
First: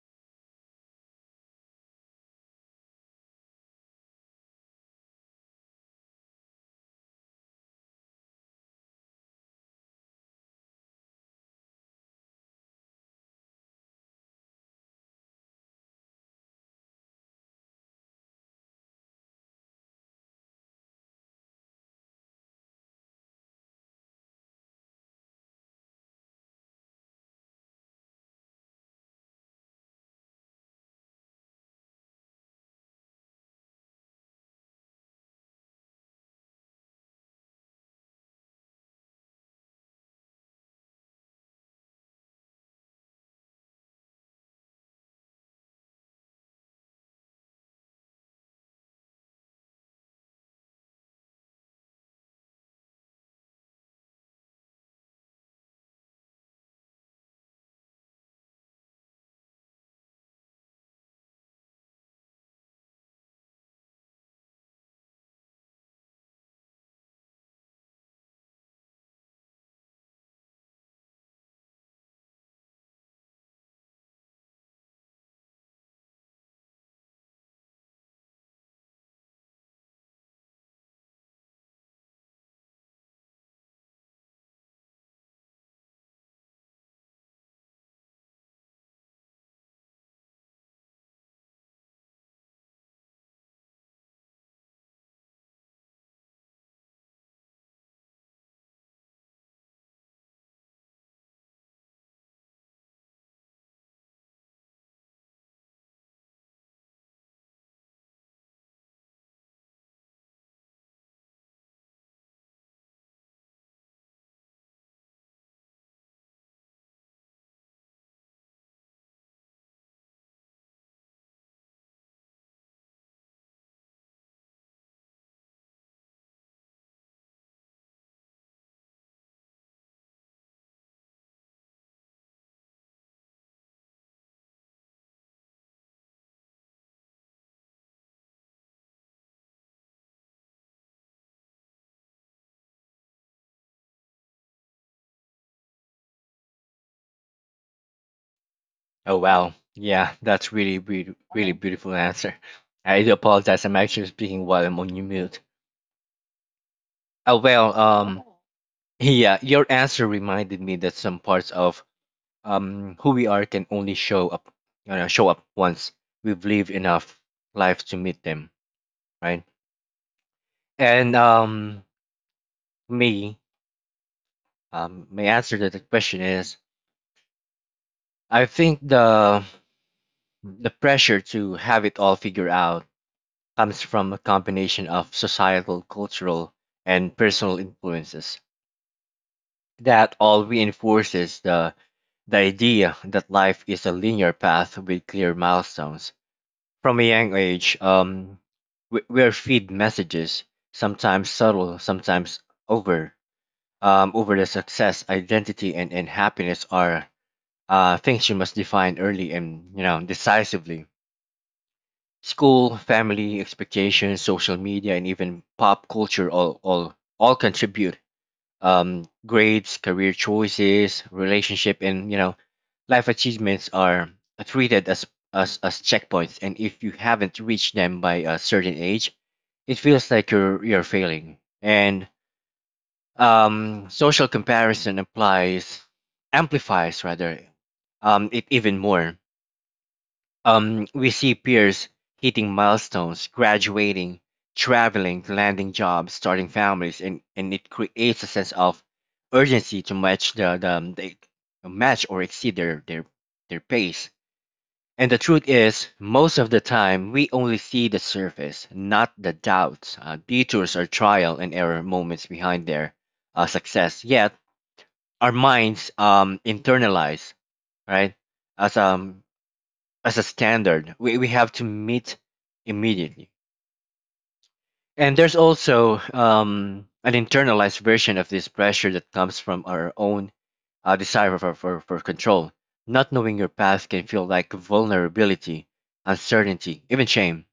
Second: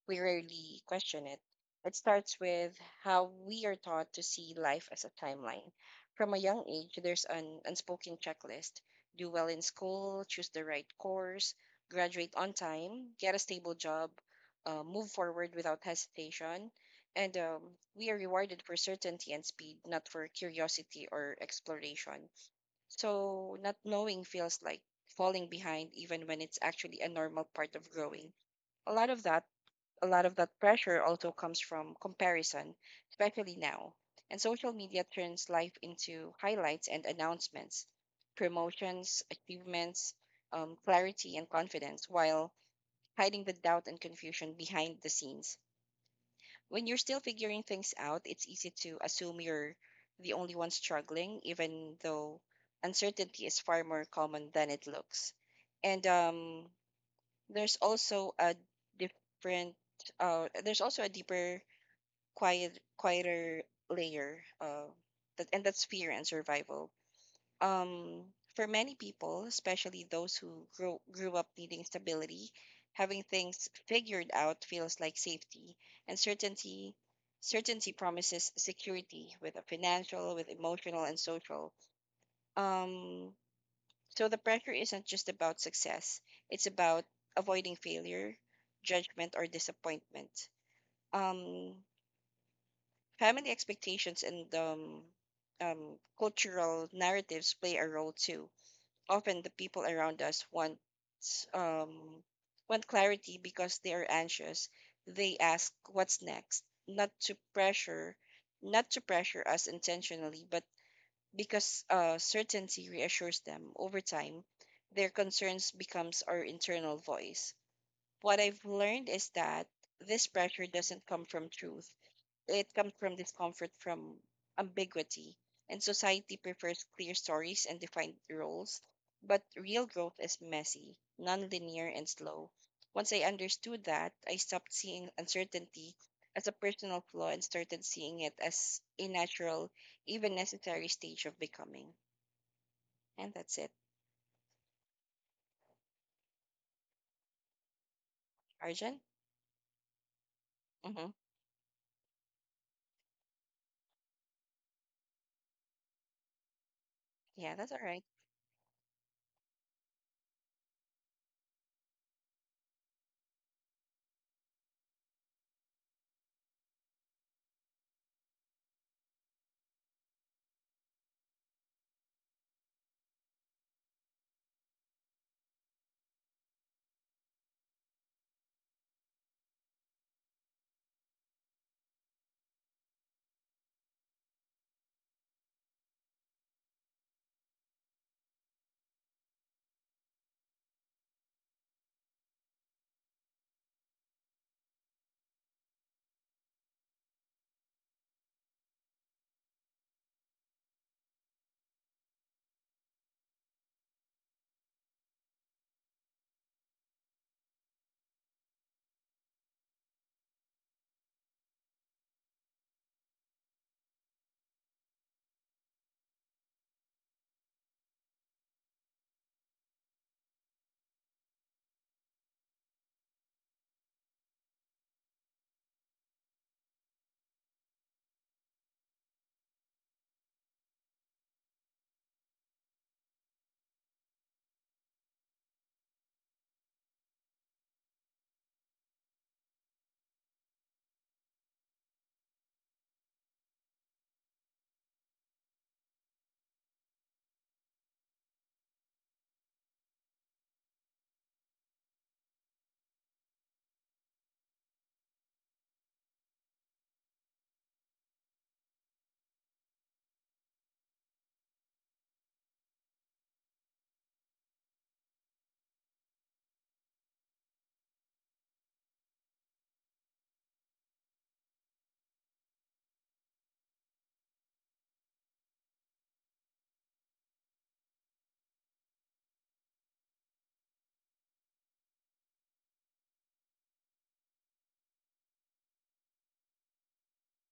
we rarely question it. It starts with how we are taught to see life as a timeline. From a young age, there's an unspoken checklist: do well in school, choose the right course, graduate on time, get a stable job, move forward without hesitation. And we are rewarded for certainty and speed, not for curiosity or exploration. So, not knowing feels like falling behind, even when it's actually a normal part of growing. A lot of that, a lot of that pressure also comes from comparison, especially now. And social media turns life into highlights and announcements, promotions, achievements, clarity, and confidence, while hiding the doubt and confusion behind the scenes. When you're still figuring things out, it's easy to assume you're the only one struggling, even though uncertainty is far more common than it looks. And there's also different, there's also a deeper, quieter layer, and that's fear and survival. um, for many people, especially those who grew up needing stability, having things figured out feels like safety, and certainty promises security with a financial, with emotional and social. Um, so the pressure isn't just about success; it's about avoiding failure, judgment, or disappointment. Um, family expectations and cultural narratives play a role too. Often the people around us um want clarity because they are anxious. They ask what's next, not to pressure, not to pressure us intentionally, but because certainty reassures them. Over time, their concerns becomes our internal voice. What I've learned is that this pressure doesn't come from truth. It comes from discomfort from ambiguity, and society prefers clear stories and defined roles. But real growth is messy, nonlinear, and slow. Once I understood that, I stopped seeing uncertainty as a personal flaw and started seeing it as a natural, even necessary stage of becoming. And that's it. Arjun? Oh wow, yeah, that's really Mm-hmm. really really beautiful answer. I do apologize. I'm actually speaking while I'm on mute. Oh Yeah, that's well, all right. Yeah, your answer reminded me that some parts of who we are can only show up, show up once we've lived enough life to meet them, right? And me, my answer to the question is, I think the pressure to have it all figured out comes from a combination of societal, cultural, and personal influences that all reinforces the idea that life is a linear path with clear milestones. From a young age, we're feed messages, sometimes subtle, sometimes over, over the success, identity, and happiness are things you must define early and decisively. School, family, expectations, social media, and even pop culture all contribute. Grades, career choices, relationship, and life achievements are treated as checkpoints, and if you haven't reached them by a certain age, it feels like you're failing. And social comparison amplifies rather, it even more. We see peers hitting milestones, graduating, traveling, landing jobs, starting families, and it creates a sense of urgency to match the, the match or exceed their pace. And the truth is, most of the time, we only see the surface, not the doubts, detours, or trial and error moments behind their success. Yet, our minds internalize, right, as, um, as a standard we have to meet immediately. And there's also an internalized version of this pressure that comes from our own desire for control. Not knowing your path can feel like vulnerability, uncertainty, even shame.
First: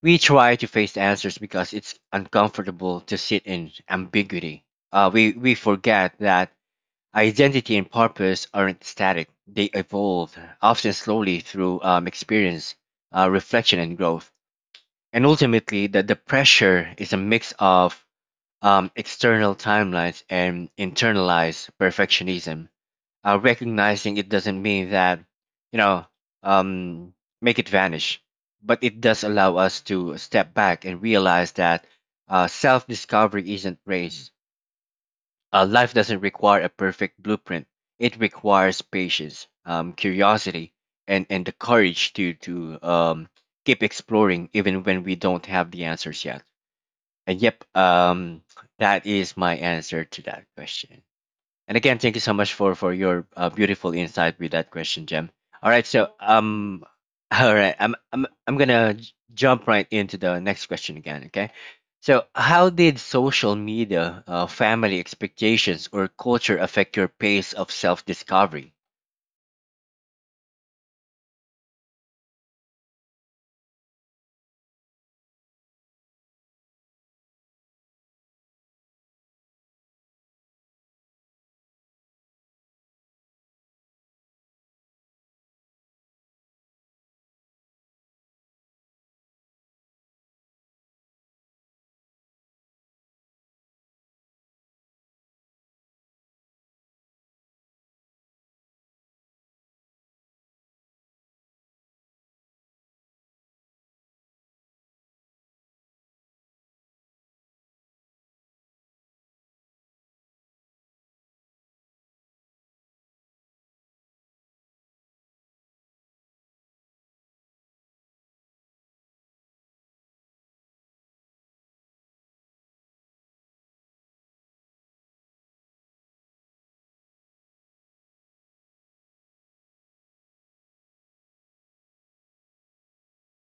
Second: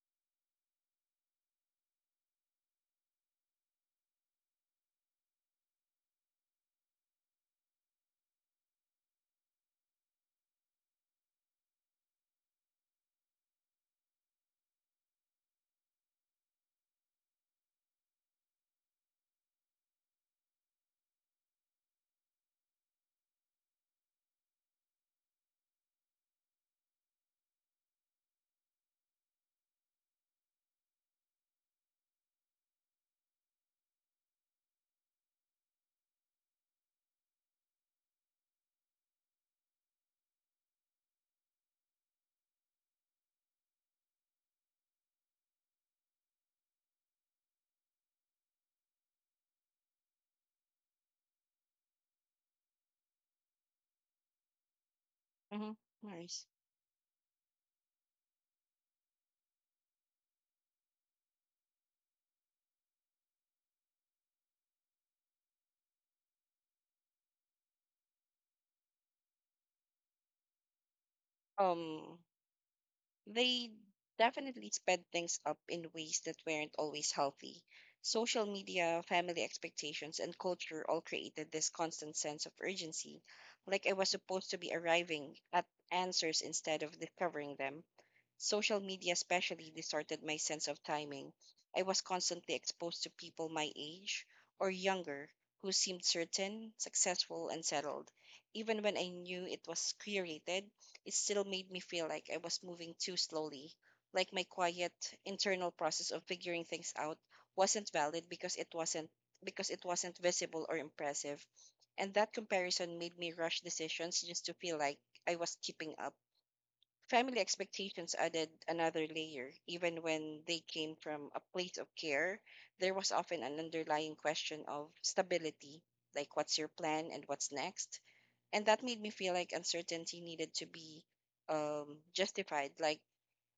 We try to face the answers because it's uncomfortable to sit in ambiguity. We forget that identity and purpose aren't static, they evolve, often slowly through experience, reflection, and growth. And ultimately, the pressure is a mix of external timelines and internalized perfectionism. Recognizing it doesn't mean that you know um, make it vanish, but it does allow us to step back and realize that self-discovery isn't race. Life doesn't require a perfect blueprint. It requires patience, curiosity, and the courage to keep exploring even when we don't have the answers yet. And yep That is my answer to that question. And again, thank you so much for your beautiful insight with that question, Jem. All Mm-hmm. right, so Nice. All right, I'm gonna jump right into the next question again. Okay, so how did social media, family expectations, or culture affect your pace of self discovery? Um, They definitely sped things up in ways that weren't always healthy. Social media, family expectations, and culture all created this constant sense of urgency, like I was supposed to be arriving at answers instead of discovering them. Social media especially distorted my sense of timing. I was constantly exposed to people my age or younger who seemed certain, successful, and settled. Even when I knew it was curated, it still made me feel like I was moving too slowly, like my quiet internal process of figuring things out wasn't valid because it wasn't visible or impressive. And that comparison made me rush decisions just to feel like I was keeping up. Family expectations added another layer. Even when they came from a place of care, there was often an underlying question of stability, like what's your plan and what's next? And that made me feel like uncertainty needed to be justified. Like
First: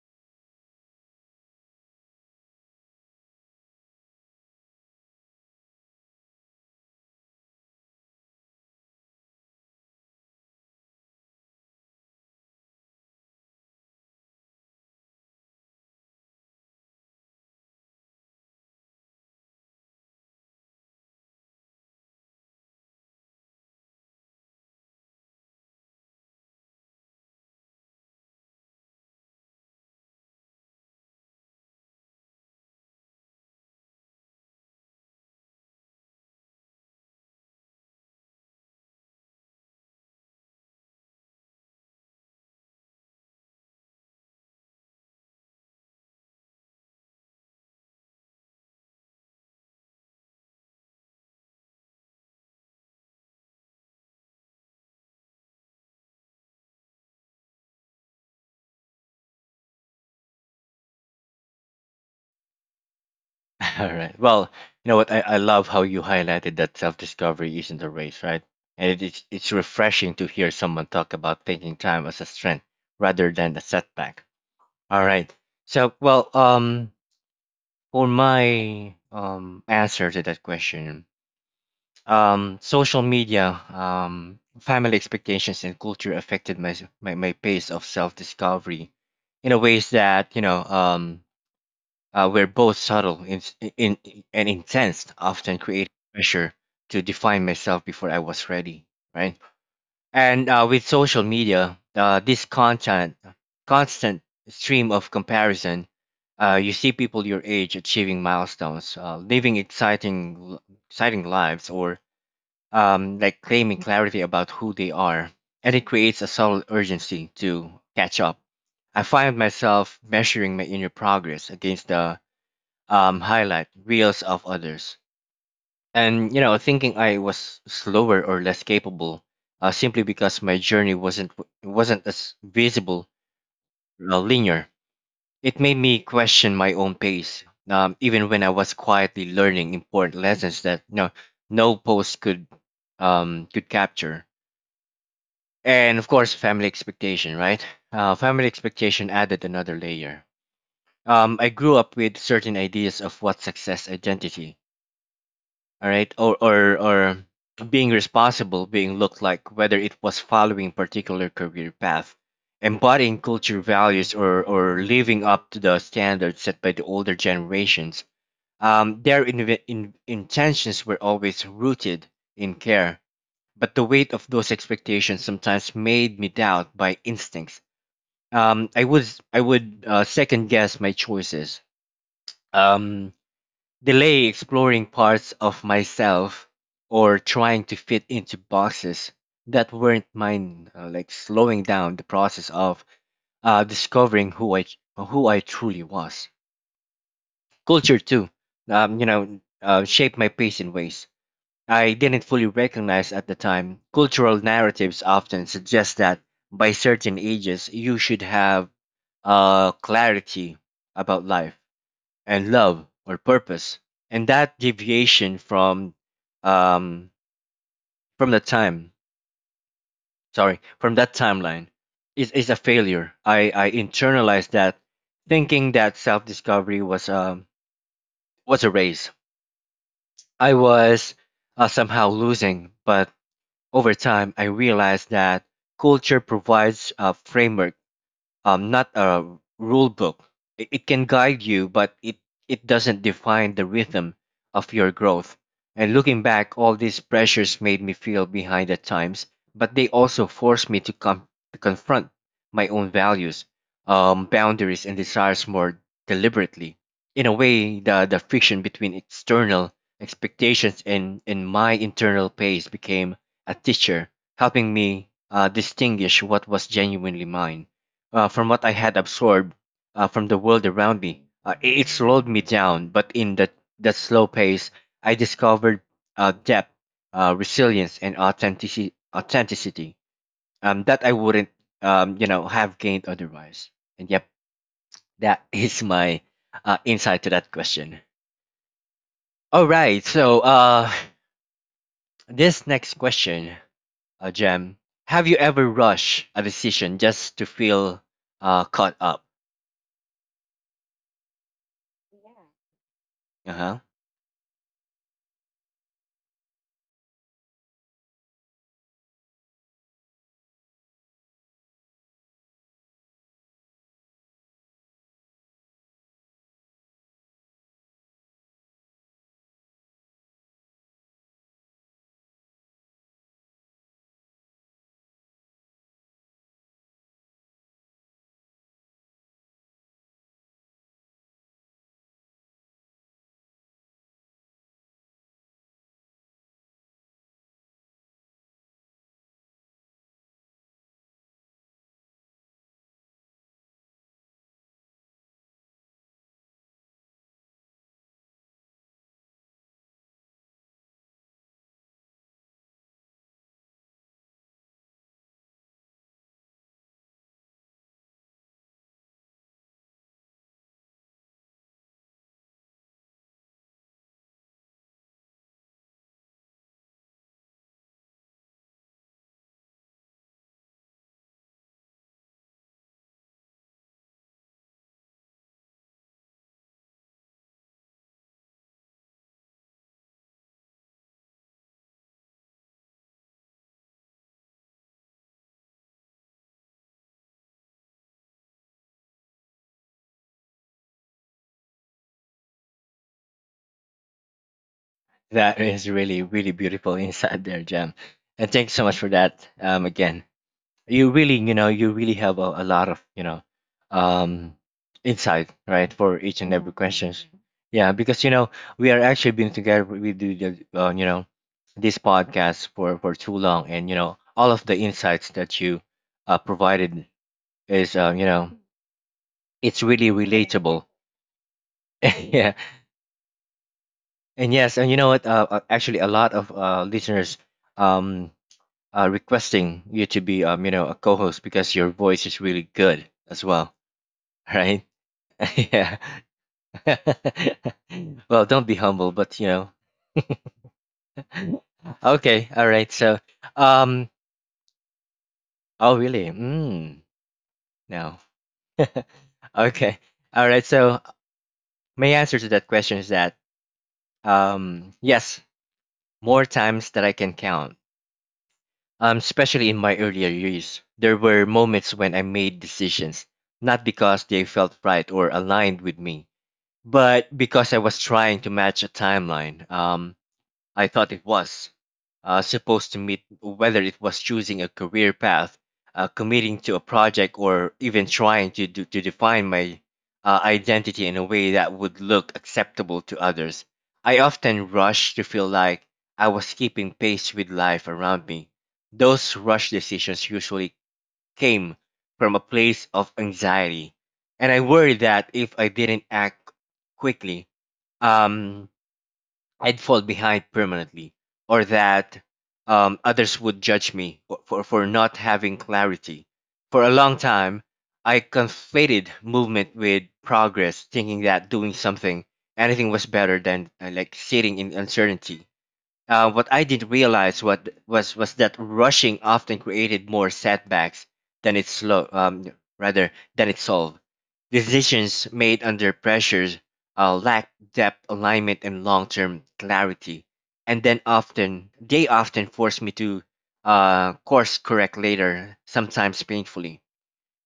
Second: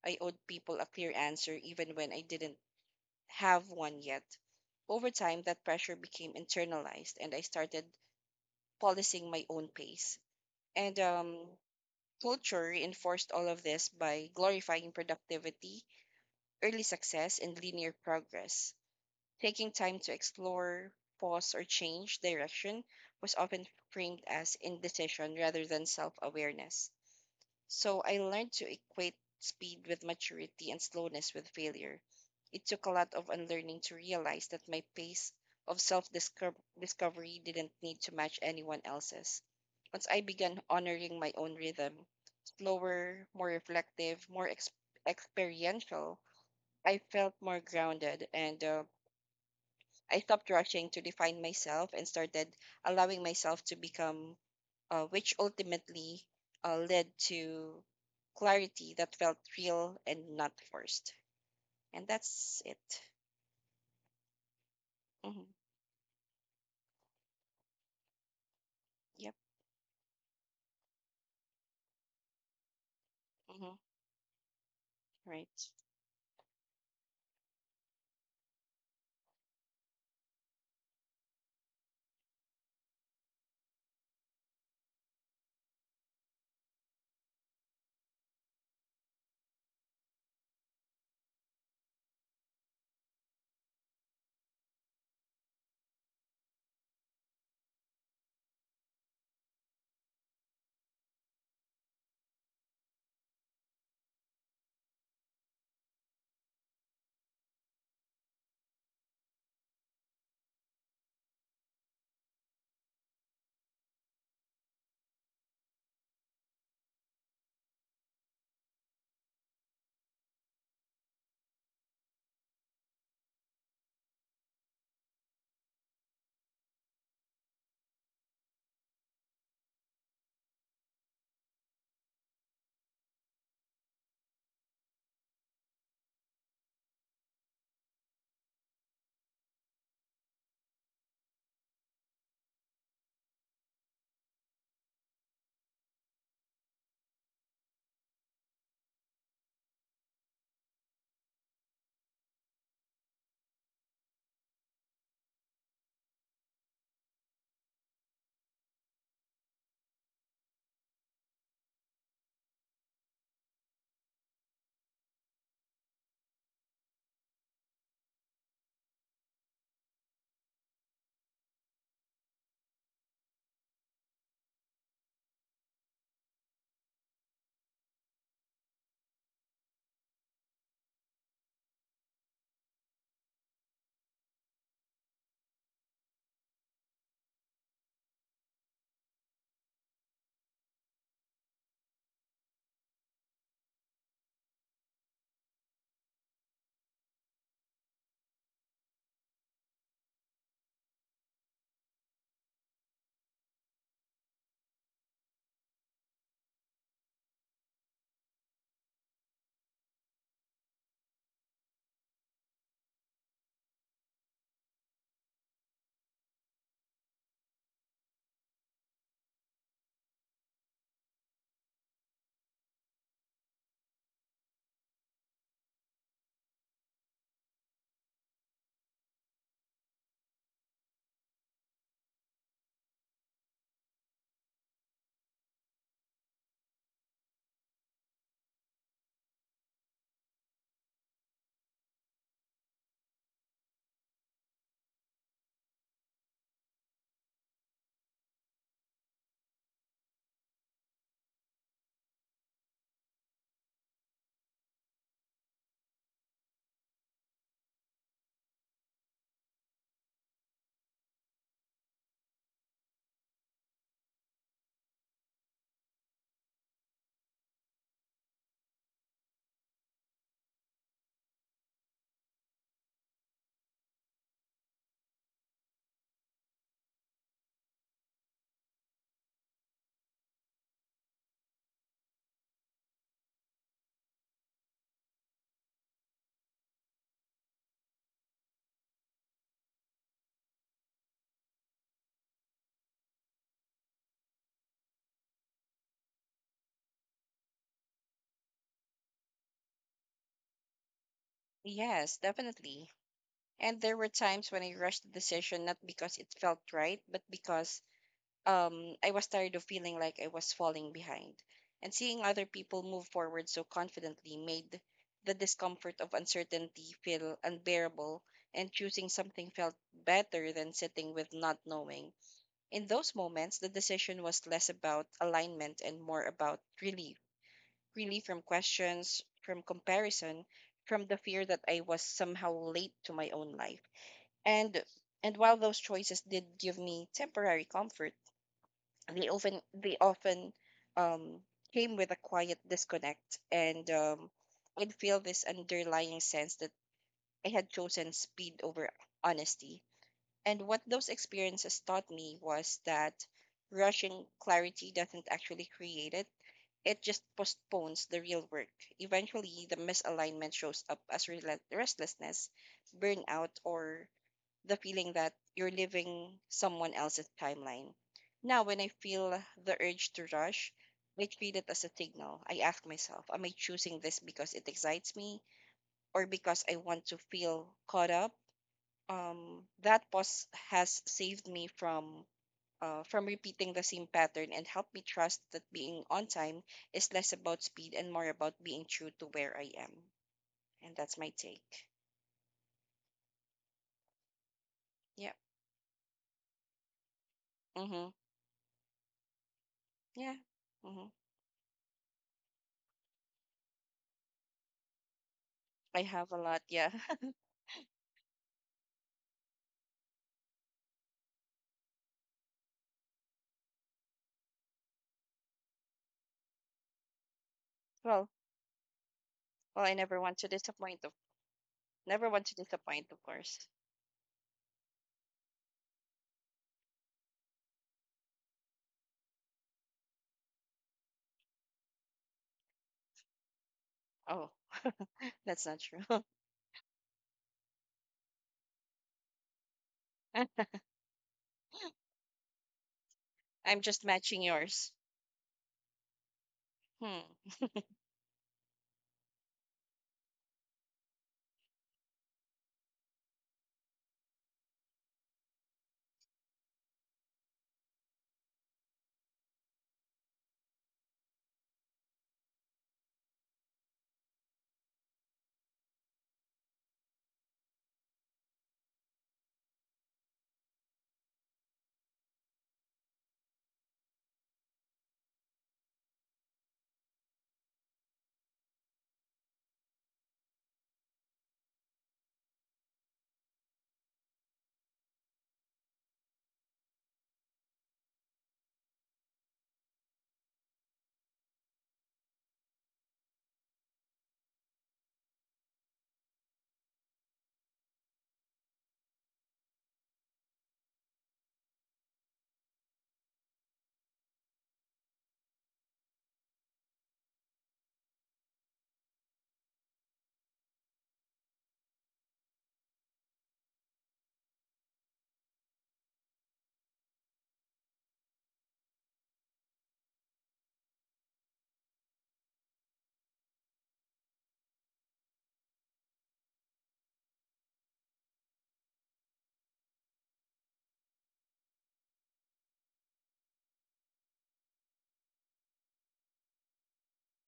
I owed people a clear answer even when I didn't have one yet. Over time, that pressure became internalized, and I started policing my own pace. And culture reinforced all of this by glorifying productivity, early success, and linear progress. Taking time to explore, pause, or change direction was often framed as indecision rather than self awareness. So I learned to equate speed with maturity and slowness with failure. It took a lot of unlearning to realize that my pace of self discovery didn't need to match anyone else's. Once I began honoring my own rhythm, slower, more reflective, experiential, I felt more grounded, and I stopped rushing to define myself and started allowing myself to become, which ultimately led to clarity that felt real and not forced. And that's it. All right. Well, you know what? I Hmm. love how you highlighted that self discovery isn't a race, right? And it's Yep. it's refreshing to hear someone talk about taking time as a strength rather than a Hmm. setback. All right. Right. So, well, for my answer to that question, social media, family expectations and culture affected my my pace of self discovery in a ways that were both subtle in, and intense, often creating pressure to define myself before I was ready. Right. And with social media, this content, constant stream of comparison, you see people your age achieving milestones, living exciting lives, or like claiming clarity about who they are, and it creates a subtle urgency to catch up. I find myself measuring my inner progress against the highlight reels of others and, you know, thinking I was slower or less capable simply because my journey wasn't as visible or linear. It made me question my own pace, even when I was quietly learning important lessons that no post could capture. And of course, family expectation, right? Family expectation added another layer. I grew up with certain ideas of what success, identity, all right or being responsible being looked like, whether it was following particular career path, embodying culture values, or living up to the standards set by the older generations. Their intentions were always rooted in care, but the weight of those expectations sometimes made me doubt by instincts. um i would I would second guess my choices, um delay exploring parts of myself, or trying to fit into boxes that weren't mine, like slowing down the process of discovering who I truly was. Culture too, shaped my pace in ways I didn't fully recognize at the time. Cultural narratives often suggest that by certain ages you should have clarity about life and love or purpose, and that deviation um from the time sorry from that timeline is a failure. I internalized that, thinking that self-discovery was a race I was somehow losing. But over time I realized that culture provides a framework, not a rule book. It can guide you, but it doesn't define the rhythm of your growth. And looking back, all these pressures made me feel behind at times, but they also forced me to to confront my own values, boundaries, and desires more deliberately. In a way, the friction between external expectations and my internal pace became a teacher, helping me distinguish what was genuinely mine from what I had absorbed from the world around me. It slowed me down, but in that slow pace, I discovered depth, resilience, and authenticity that I wouldn't, you know, have gained otherwise. And yep, that is my insight to that question. All right, so this next question, Jem, have you ever rushed a decision just to feel caught up? Yes, definitely. Uh huh. And there were times when I rushed the decision not because it felt right, but because I was tired of feeling like I was falling behind. And seeing other people move forward so confidently made the discomfort of uncertainty feel unbearable, and choosing something felt better than sitting with not knowing. In those moments, the decision was less about alignment and more about relief. Relief from questions, from comparison, from the fear that I was somehow late to my own life. And while those choices did give me temporary comfort, they often um, came with a quiet disconnect, and I'd feel this underlying sense that I had chosen speed over honesty. And what those experiences taught me was that rushing clarity doesn't actually create it, it just postpones the real work. Eventually, the misalignment shows up as restlessness, burnout, or the feeling that you're living someone else's timeline. Now, when I feel the urge to rush, I treat it as a signal. I ask myself, am I choosing this because it excites me or because I want to feel caught up? That pause has saved me from repeating the same pattern and helped me trust that being on time is less about speed and more about being true to where I am. And that's my take. Yeah. That is really, really beautiful inside there, Jem. Mm-hmm. And thanks so much for that. Again, Yeah. Mm-hmm. you really, you know, you really have a lot of, you know, um, insight, right, I for have a each and lot. every Yeah. questions. Mhm. Yeah, because you know we are actually been together. We do you know, this podcast for too long, and you know, all of the insights that you provided is, you well, know, well, it's I really never want to relatable. disappoint. Never want to Yeah, disappoint, of course. and yes, and you know what? Actually, a lot of listeners um requesting you to be you know a co-host because your voice is really good as well, Oh, right? that's not Yeah. true. Well, don't be humble, but you know. Okay, all right. So, I'm just um, matching yours. oh really? Hmm. No. Okay, all right. So my answer to that question is that yes, more times that I can count. Especially in my earlier years, there were moments when I made decisions not because they felt right or aligned with me, but because I was trying to match a timeline. I thought it was supposed to meet, whether it was choosing a career path, committing to a project, or even trying to to define my identity in a way that would look acceptable to others. I often rush to feel like I was keeping pace with life around me. Those rush decisions usually came from a place of anxiety, and I worried that if I didn't act quickly, um, I'd fall behind permanently, or that others would judge me for not having clarity. For a long time, I conflated movement with progress, thinking that doing something, anything was better than like sitting in uncertainty. What I didn't realize what was that rushing often created more setbacks than it slow rather than it solved. Decisions made under pressure lack depth, alignment, and long-term clarity, and then often they often force me to course correct later, sometimes painfully.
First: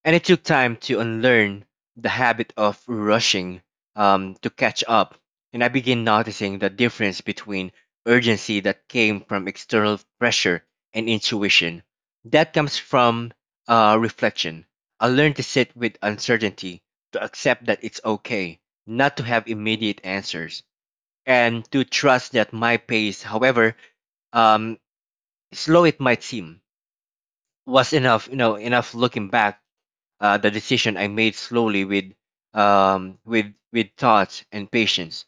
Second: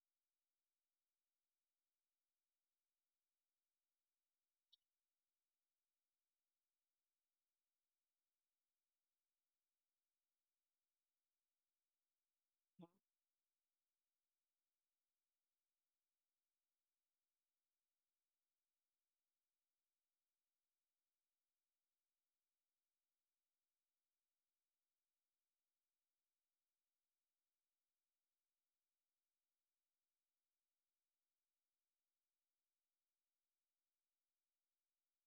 And it took time to unlearn the habit of rushing, to catch up. And I began noticing the difference between urgency that came from external pressure and intuition that comes from reflection. I learned to sit with uncertainty, to accept that it's okay not to have immediate answers, and to trust that my pace, however um, slow it might seem, was enough. You know, enough. Looking back, the decision I made slowly with um with with thoughts and patience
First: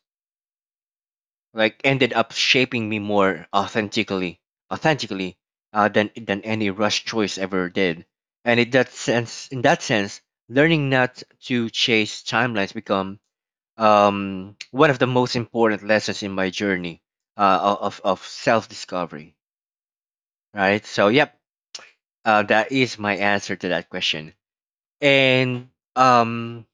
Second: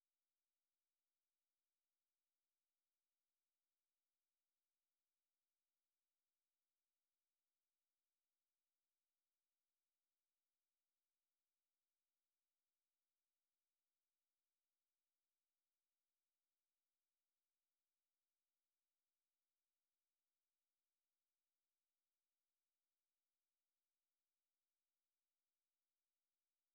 like ended up shaping me more authentically than any rush choice ever did. And in that sense, learning not to chase timelines become one of the most important lessons in my journey of self discovery, right? So yep, that is my answer to that question. And um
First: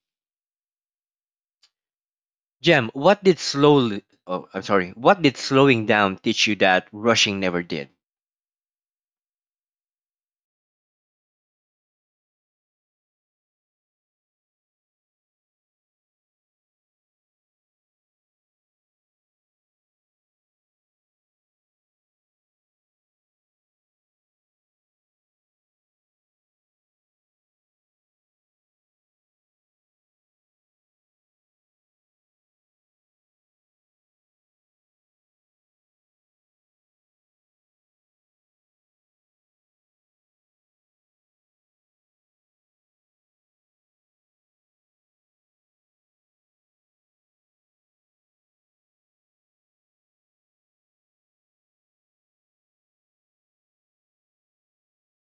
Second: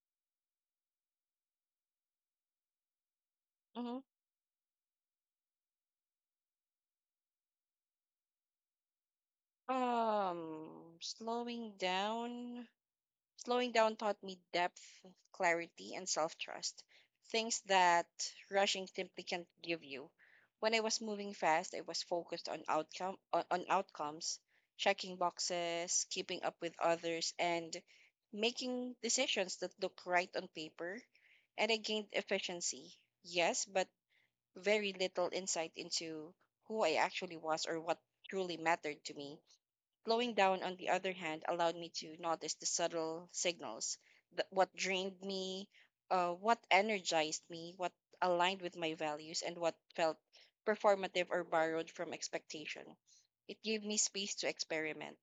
Jem, what did Mm-hmm. slowly oh I'm sorry, what did slowing down teach you that rushing never did? Um, slowing down. Slowing down taught me depth, clarity, and self trust, things that rushing simply can't give you. When I was moving fast, I was focused on outcome on outcomes, checking boxes, keeping up with others, and making decisions that look right on paper. And I gained efficiency, yes, but very little insight into who I actually was or what truly mattered to me. Slowing down, on the other hand, allowed me to notice the subtle signals that what drained me, what energized me, what aligned with my values, and what felt performative or borrowed from expectation. It gave me space to experiment,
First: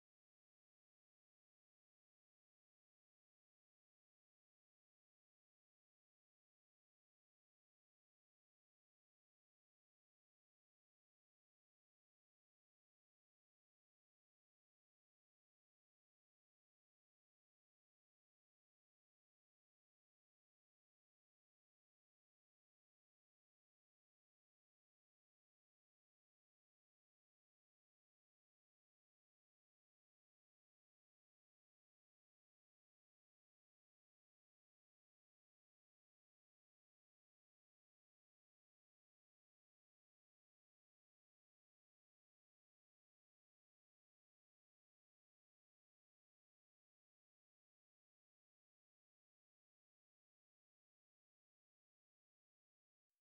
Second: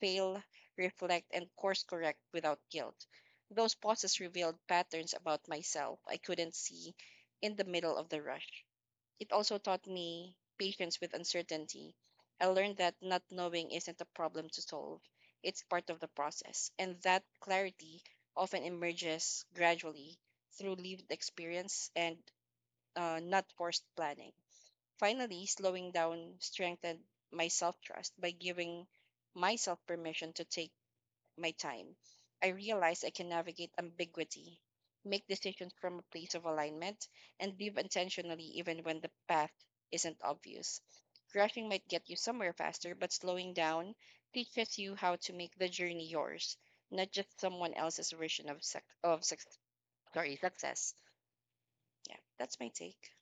fail, reflect, and course correct without guilt. Those pauses revealed patterns about myself I couldn't see in the middle of the rush. It also taught me patience with uncertainty. I learned that not knowing isn't a problem to solve, it's part of the process. And that clarity often emerges gradually through lived experience and not forced planning. Finally, slowing down strengthened my self trust by giving myself permission to take my time. I realize I can navigate ambiguity, make decisions from a place of alignment, and live intentionally even when the path isn't obvious. Rushing might get you somewhere faster, but slowing down teaches you how to make the journey yours, not just someone else's version of success. Yeah, that's my take.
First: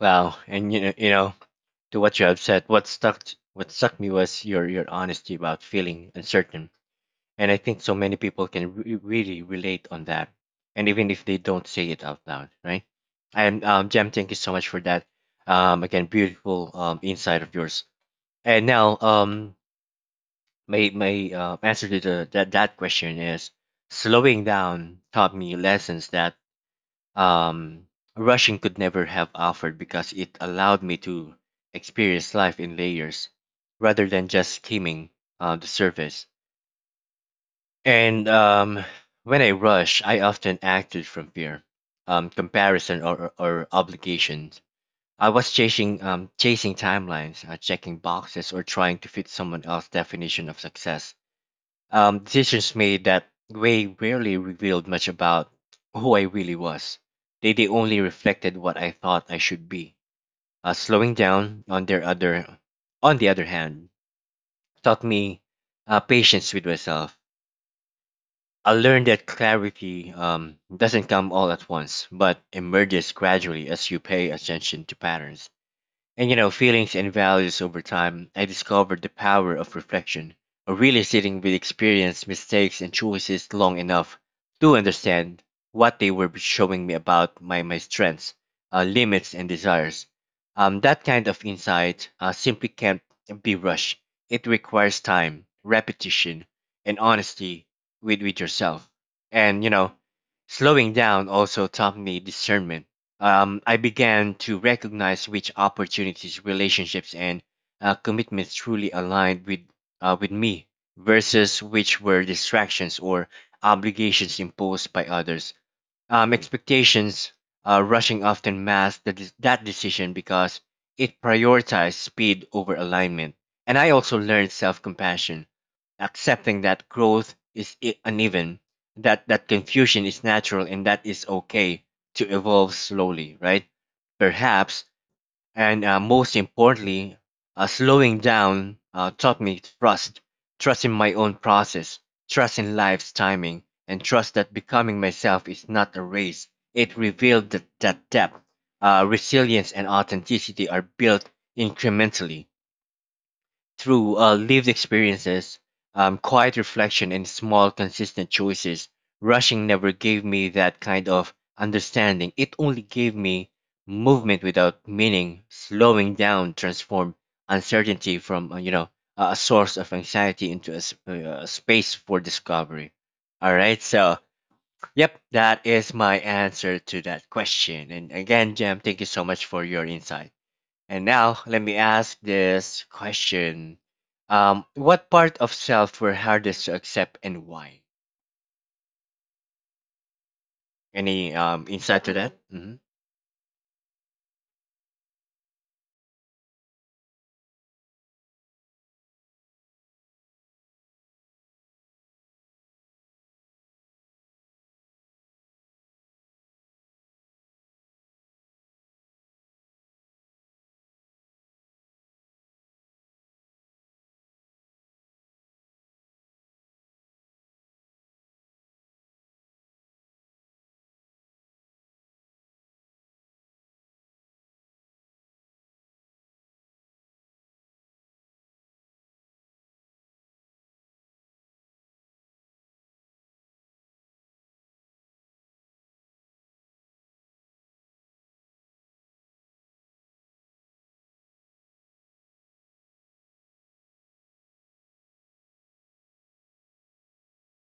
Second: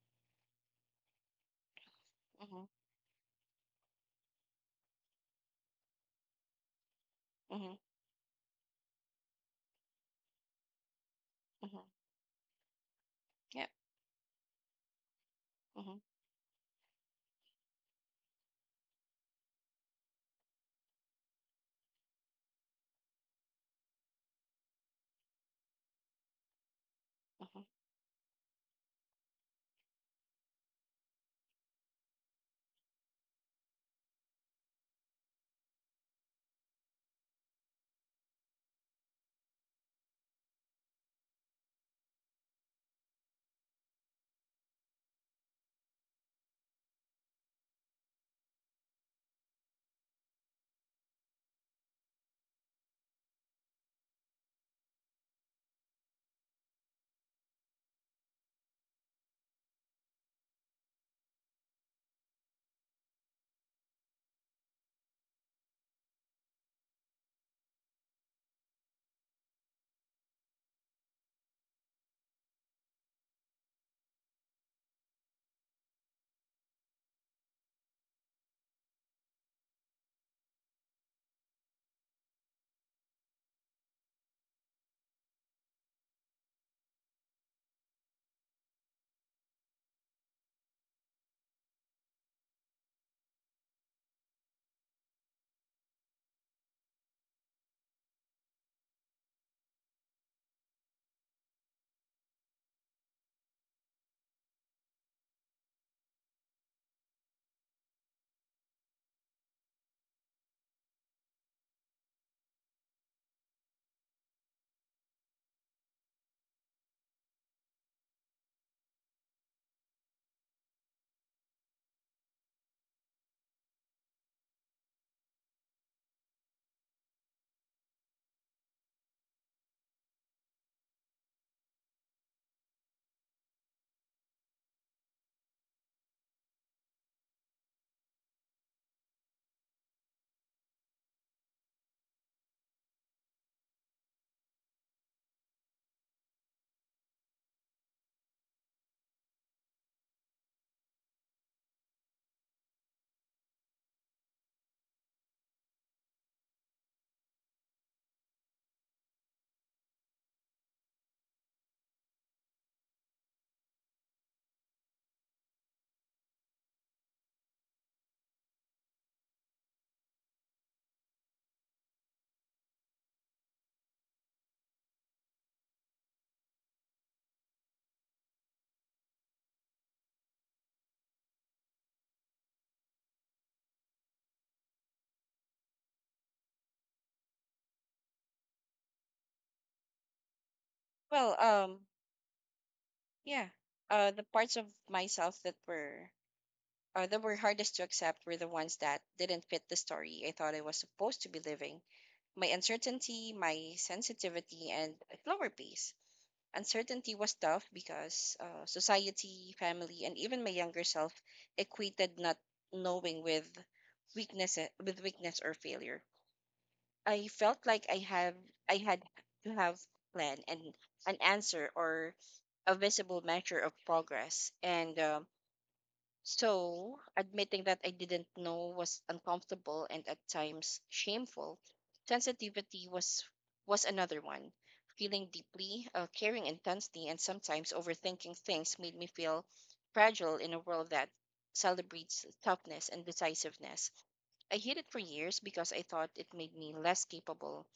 Wow, and you know, to what you have said, Mhm, what stuck me was your honesty about feeling uncertain. And I mhm, think so many people can really relate on that. And even if they don't mhm. say it out loud, right? And Yeah. Jem, thank you so much for that. Mhm, Again, beautiful insight of yours. And now my answer to that question is slowing down taught me lessons that mhm. um, rushing could never have offered because it allowed me to experience life in layers rather than just skimming the surface. And when I rush, I often acted from fear, comparison, or obligations. I was chasing chasing timelines, checking boxes, or trying to fit someone else's definition of success. Decisions made that way rarely revealed much about who I really was. They only reflected what I thought I should be. Slowing down on the other hand, taught me patience with myself. I learned that clarity doesn't come all at once, but emerges gradually as you pay attention to patterns and feelings and values. Over time I discovered the power of reflection, of really sitting with experience, mistakes, and choices long enough to understand what they were showing me about my strengths, limits, and desires. That kind of insight simply can't be rushed. It requires time, repetition, and honesty with yourself. And slowing down also taught me discernment. I began to recognize which opportunities, relationships, and commitments truly aligned with me versus which were distractions or obligations imposed by others. Expectations. Rushing often masks that decision because it prioritizes speed over alignment. And I also learned self compassion, accepting that growth is uneven, that confusion is natural, and that is okay to evolve slowly, right? Perhaps and most importantly, slowing down taught me trust, trust in my own process, trust in life's timing, and trust that becoming myself is not a race. It revealed that depth, resilience, and authenticity are built incrementally, through lived experiences, quiet reflection, and small, consistent choices. Rushing never gave me that kind of understanding. It only gave me movement without meaning. Slowing down transformed uncertainty from, a source of anxiety into a, a space for discovery. All right, so yep, that is my answer to that question. And again, Jam, thank you so much for your insight. And now, let me ask this question. What part of self were hardest to accept and why? Any Well, insight to that? Hmm. yeah. The parts of myself that were hardest to accept were the ones that didn't fit the story I thought I was supposed to be living. My uncertainty, my sensitivity, and a slower pace. Uncertainty was tough because society, family, and even my younger self equated not knowing with weakness or failure. I felt like I had to have a plan and an answer or a visible measure of progress. And so, admitting that I didn't know was uncomfortable and at times shameful. Sensitivity was another one. Feeling deeply, caring intensely, and sometimes overthinking things made me feel fragile in a world that celebrates toughness and decisiveness. I hid it for years because I thought it made me less capable,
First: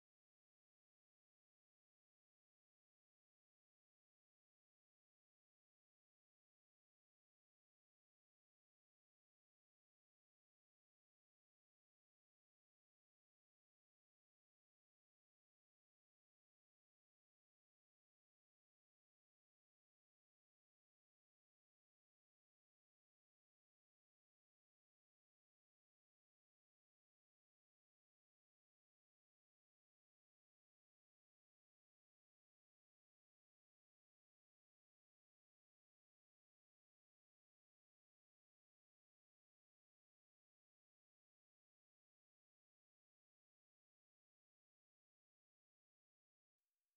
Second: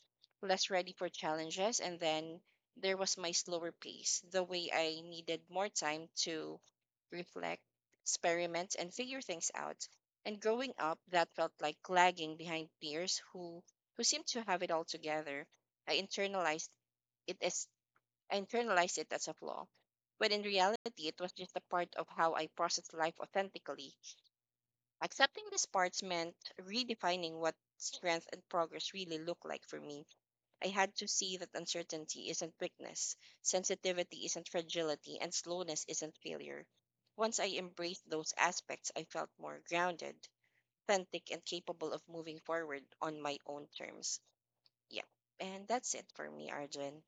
less ready for challenges. And then there was my slower pace, the way I needed more time to reflect, experiment, and figure things out. And growing up, that felt like lagging behind peers who seemed to have it all together. I internalized it as I internalized it as a flaw, but in reality, it was just a part of how I processed life authentically. Accepting these parts meant redefining what strength and progress really look like for me. I had to see that uncertainty isn't weakness, sensitivity isn't fragility, and slowness isn't failure. Once I embraced those aspects, I felt more grounded, authentic, and capable of moving forward on my own terms. Yeah. And that's it for me, Arjun.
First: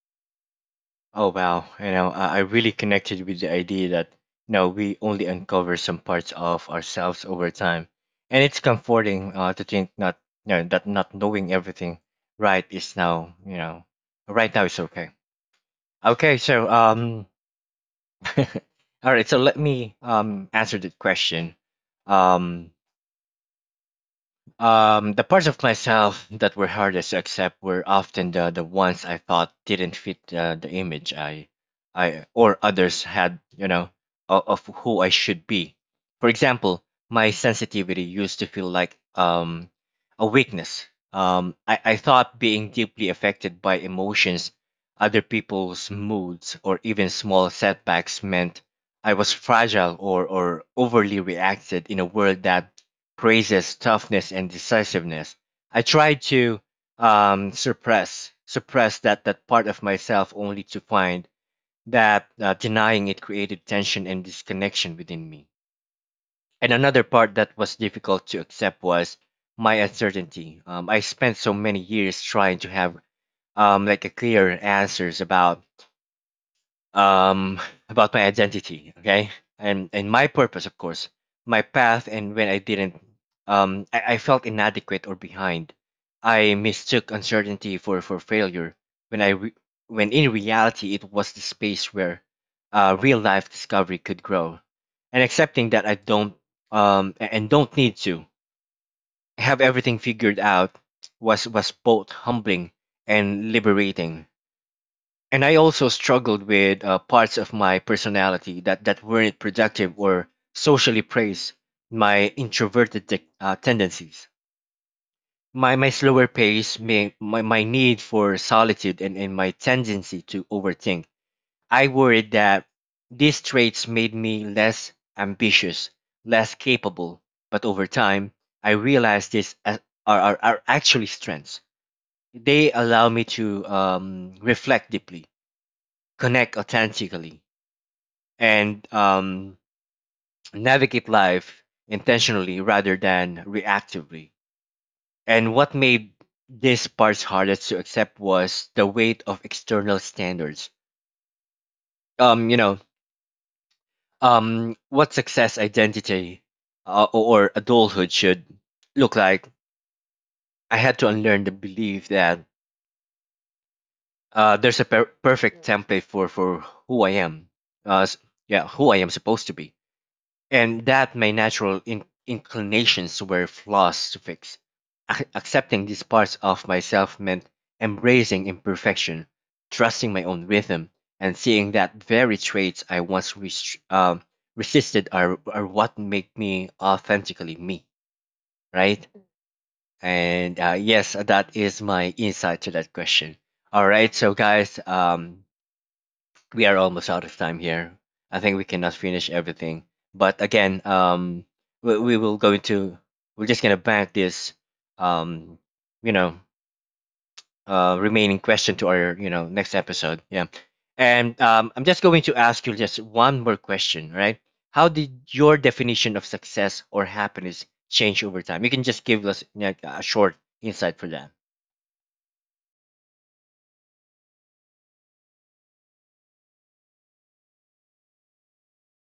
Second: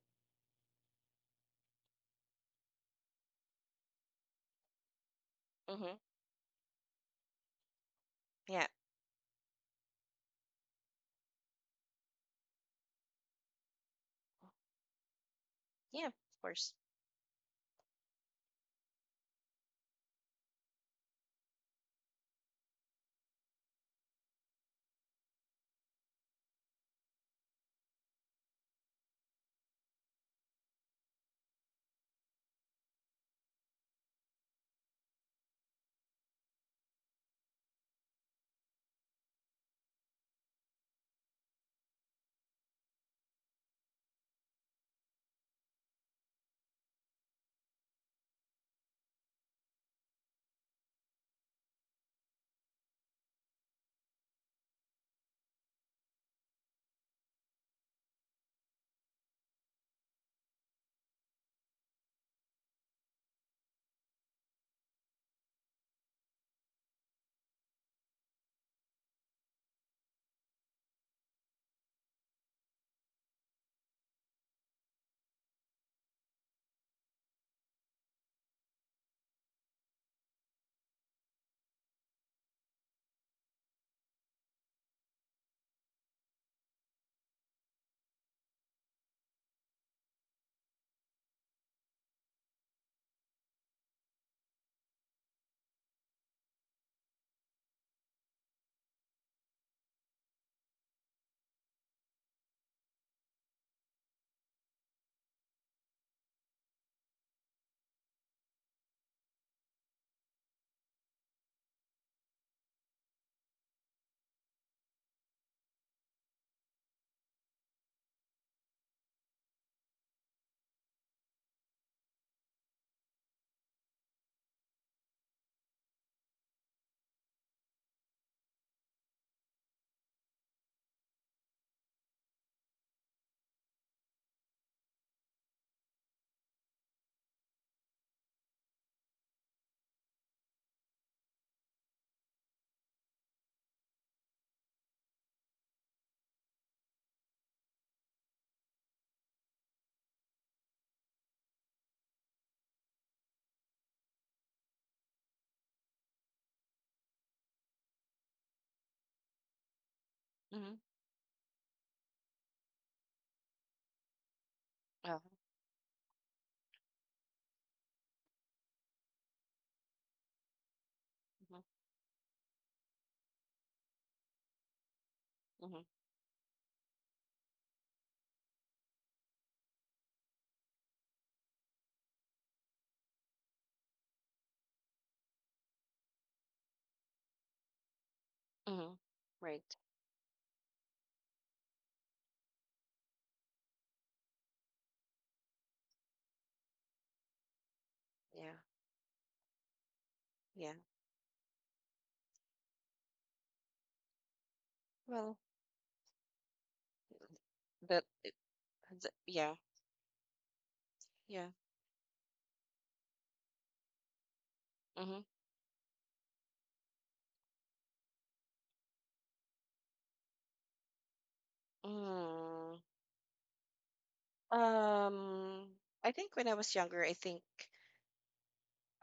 Oh, wow. You know, I really connected with the idea that, you know, we only uncover Mm-hmm. some parts of ourselves over time. And it's Yeah. comforting to think not, you know, that not knowing everything right is now, you know, right now is okay. Yeah, of Okay, so, course. All right, so let me answer that question. Um, the parts of myself that were hardest to accept were often the ones I thought didn't fit the image I or others had, you know, of who I should be. For example, my sensitivity used to feel like a weakness. I thought being deeply affected by emotions, other people's moods, or even small setbacks meant I was fragile or overly reacted in a world that praises toughness and decisiveness. I tried to suppress that part of myself, only to find that denying it created tension and disconnection within me. And another part that was difficult to accept was my uncertainty. I spent so many years trying to have like a clear answers um, about my identity, okay, and my purpose, of course, my path, and when I didn't, I felt inadequate or behind. I mistook uncertainty for failure when I re- when in reality it was the space where real life discovery could grow. And accepting that I don't and don't need to have everything figured out was both humbling and liberating. And I also struggled with parts of my personality that weren't productive or socially praised. My introverted tendencies, my slower pace, my my need for solitude, and my tendency to overthink. I worried that these traits made me less ambitious, less capable. But over time, I realized are actually strengths. They allow me to reflect deeply, connect authentically and navigate life intentionally rather than reactively. And what made this part hardest to accept was the weight of external standards. You know, what success identity or adulthood should look like. Mm-hmm. I had to unlearn the belief that there's a Oh, perfect template for who I am. Uh, s- yeah, who I am supposed to be and that my natural inclinations were flaws to fix. Mm-hmm. Mm-hmm. Accepting these parts of myself meant embracing imperfection, trusting my own rhythm, and seeing that very traits I once resisted are what make me authentically me, Mm-hmm. right? Right. And yes, that is my insight to that question. All right, so guys, we are almost out of time here. I think Yeah. we cannot finish everything. But Yeah. again, we will go into we're just gonna bank this, Well, um, you know, that, it- remaining question to our you know yeah. next episode. Yeah, and Yeah. I'm just going to ask you just one more question, right? How did Mhm. your definition of success or happiness change over time? You can just give us like, a short insight for that. Mm. Um, I think when I was younger, I think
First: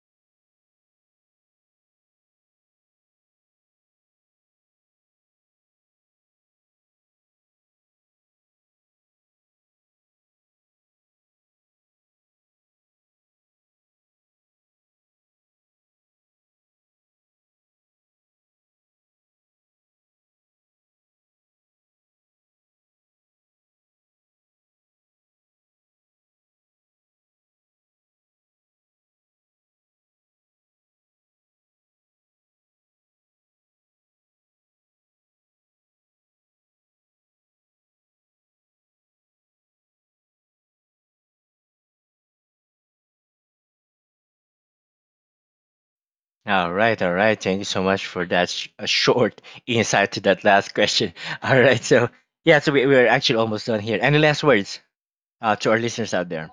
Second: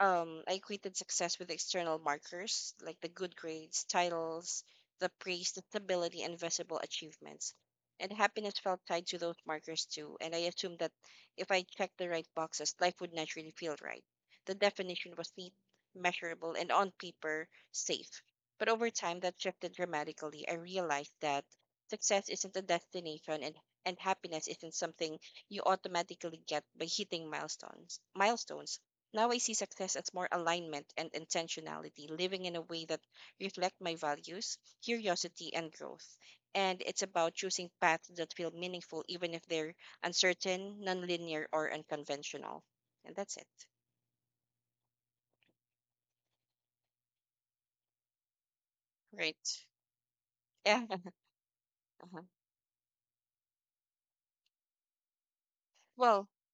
I equated success with external markers like the good grades, titles, the praise, the stability, and visible achievements. And happiness felt tied to those markers too. And I assumed that if I checked the right boxes, life would naturally feel right. The definition was neat, measurable, and on paper, safe. But over time, that shifted dramatically. I realized that success isn't a destination and happiness isn't something you automatically get by hitting milestones. Milestones. Now I see success as more alignment and intentionality, living in a way that reflect my values, curiosity, and growth. And it's about choosing paths that feel meaningful, even if they're uncertain, nonlinear, or unconventional. And that's it. All right, all right. Thank you so much for that a short Right. insight to that last Yeah. question. All right, so Uh-huh. yeah, so we, we're actually almost done here. Any last words to our listeners Well, out there?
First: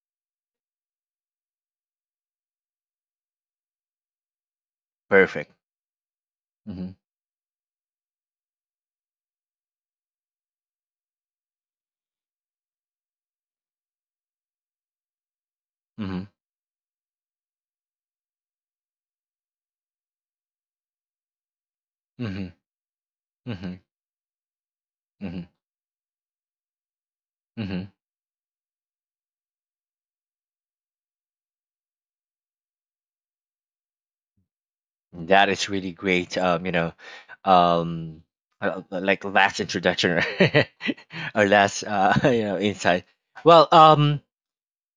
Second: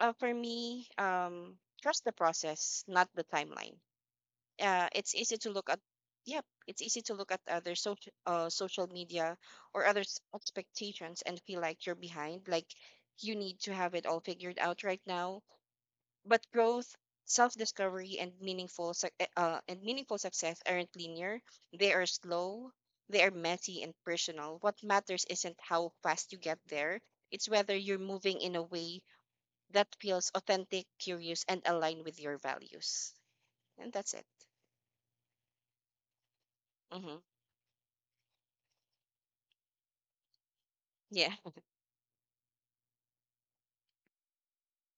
for me, trust the process, not the timeline. uh, it's easy to Perfect. look at yep it's Mm-hmm, easy to look at other social social media or others expectations and feel like you're behind, like you need to have it all figured out right now, mm-hmm, but growth, self-discovery and meaningful success aren't linear. They are mm-hmm, slow, they are mm-hmm, messy and personal. What matters mm-hmm, isn't how fast you get there, it's whether mm-hmm. you're moving in a way that feels authentic, curious and aligned with your values. And that's it. That is really great. You know, Hmm. um, like last introduction or, Yeah. or last you know insight. Well, um,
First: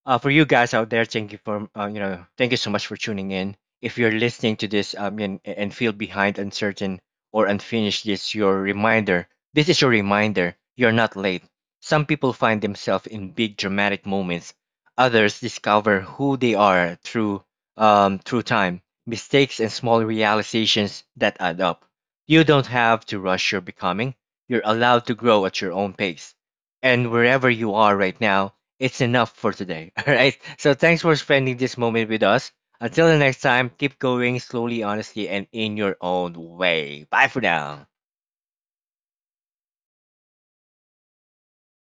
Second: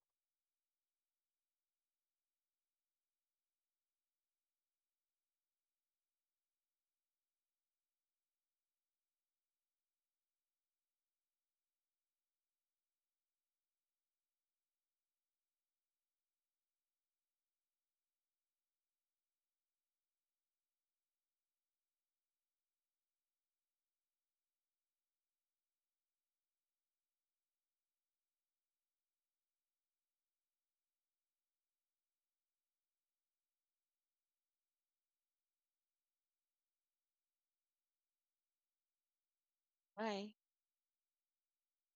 uh, for you guys out there, thank you for you know thank you so much for tuning in. If you're listening to this and feel behind, uncertain, or unfinished, this your reminder. This is your reminder. You're not late. Some people find themselves in big dramatic moments. Others discover who they are through through time, mistakes, and small realizations that add up. You don't have to rush your becoming. You're allowed to grow at your own pace. And wherever you are right now, it's enough for today. All right. So thanks for spending this moment with us. Until the next time, keep going slowly, honestly, and in your own way. Bye for now. Bye.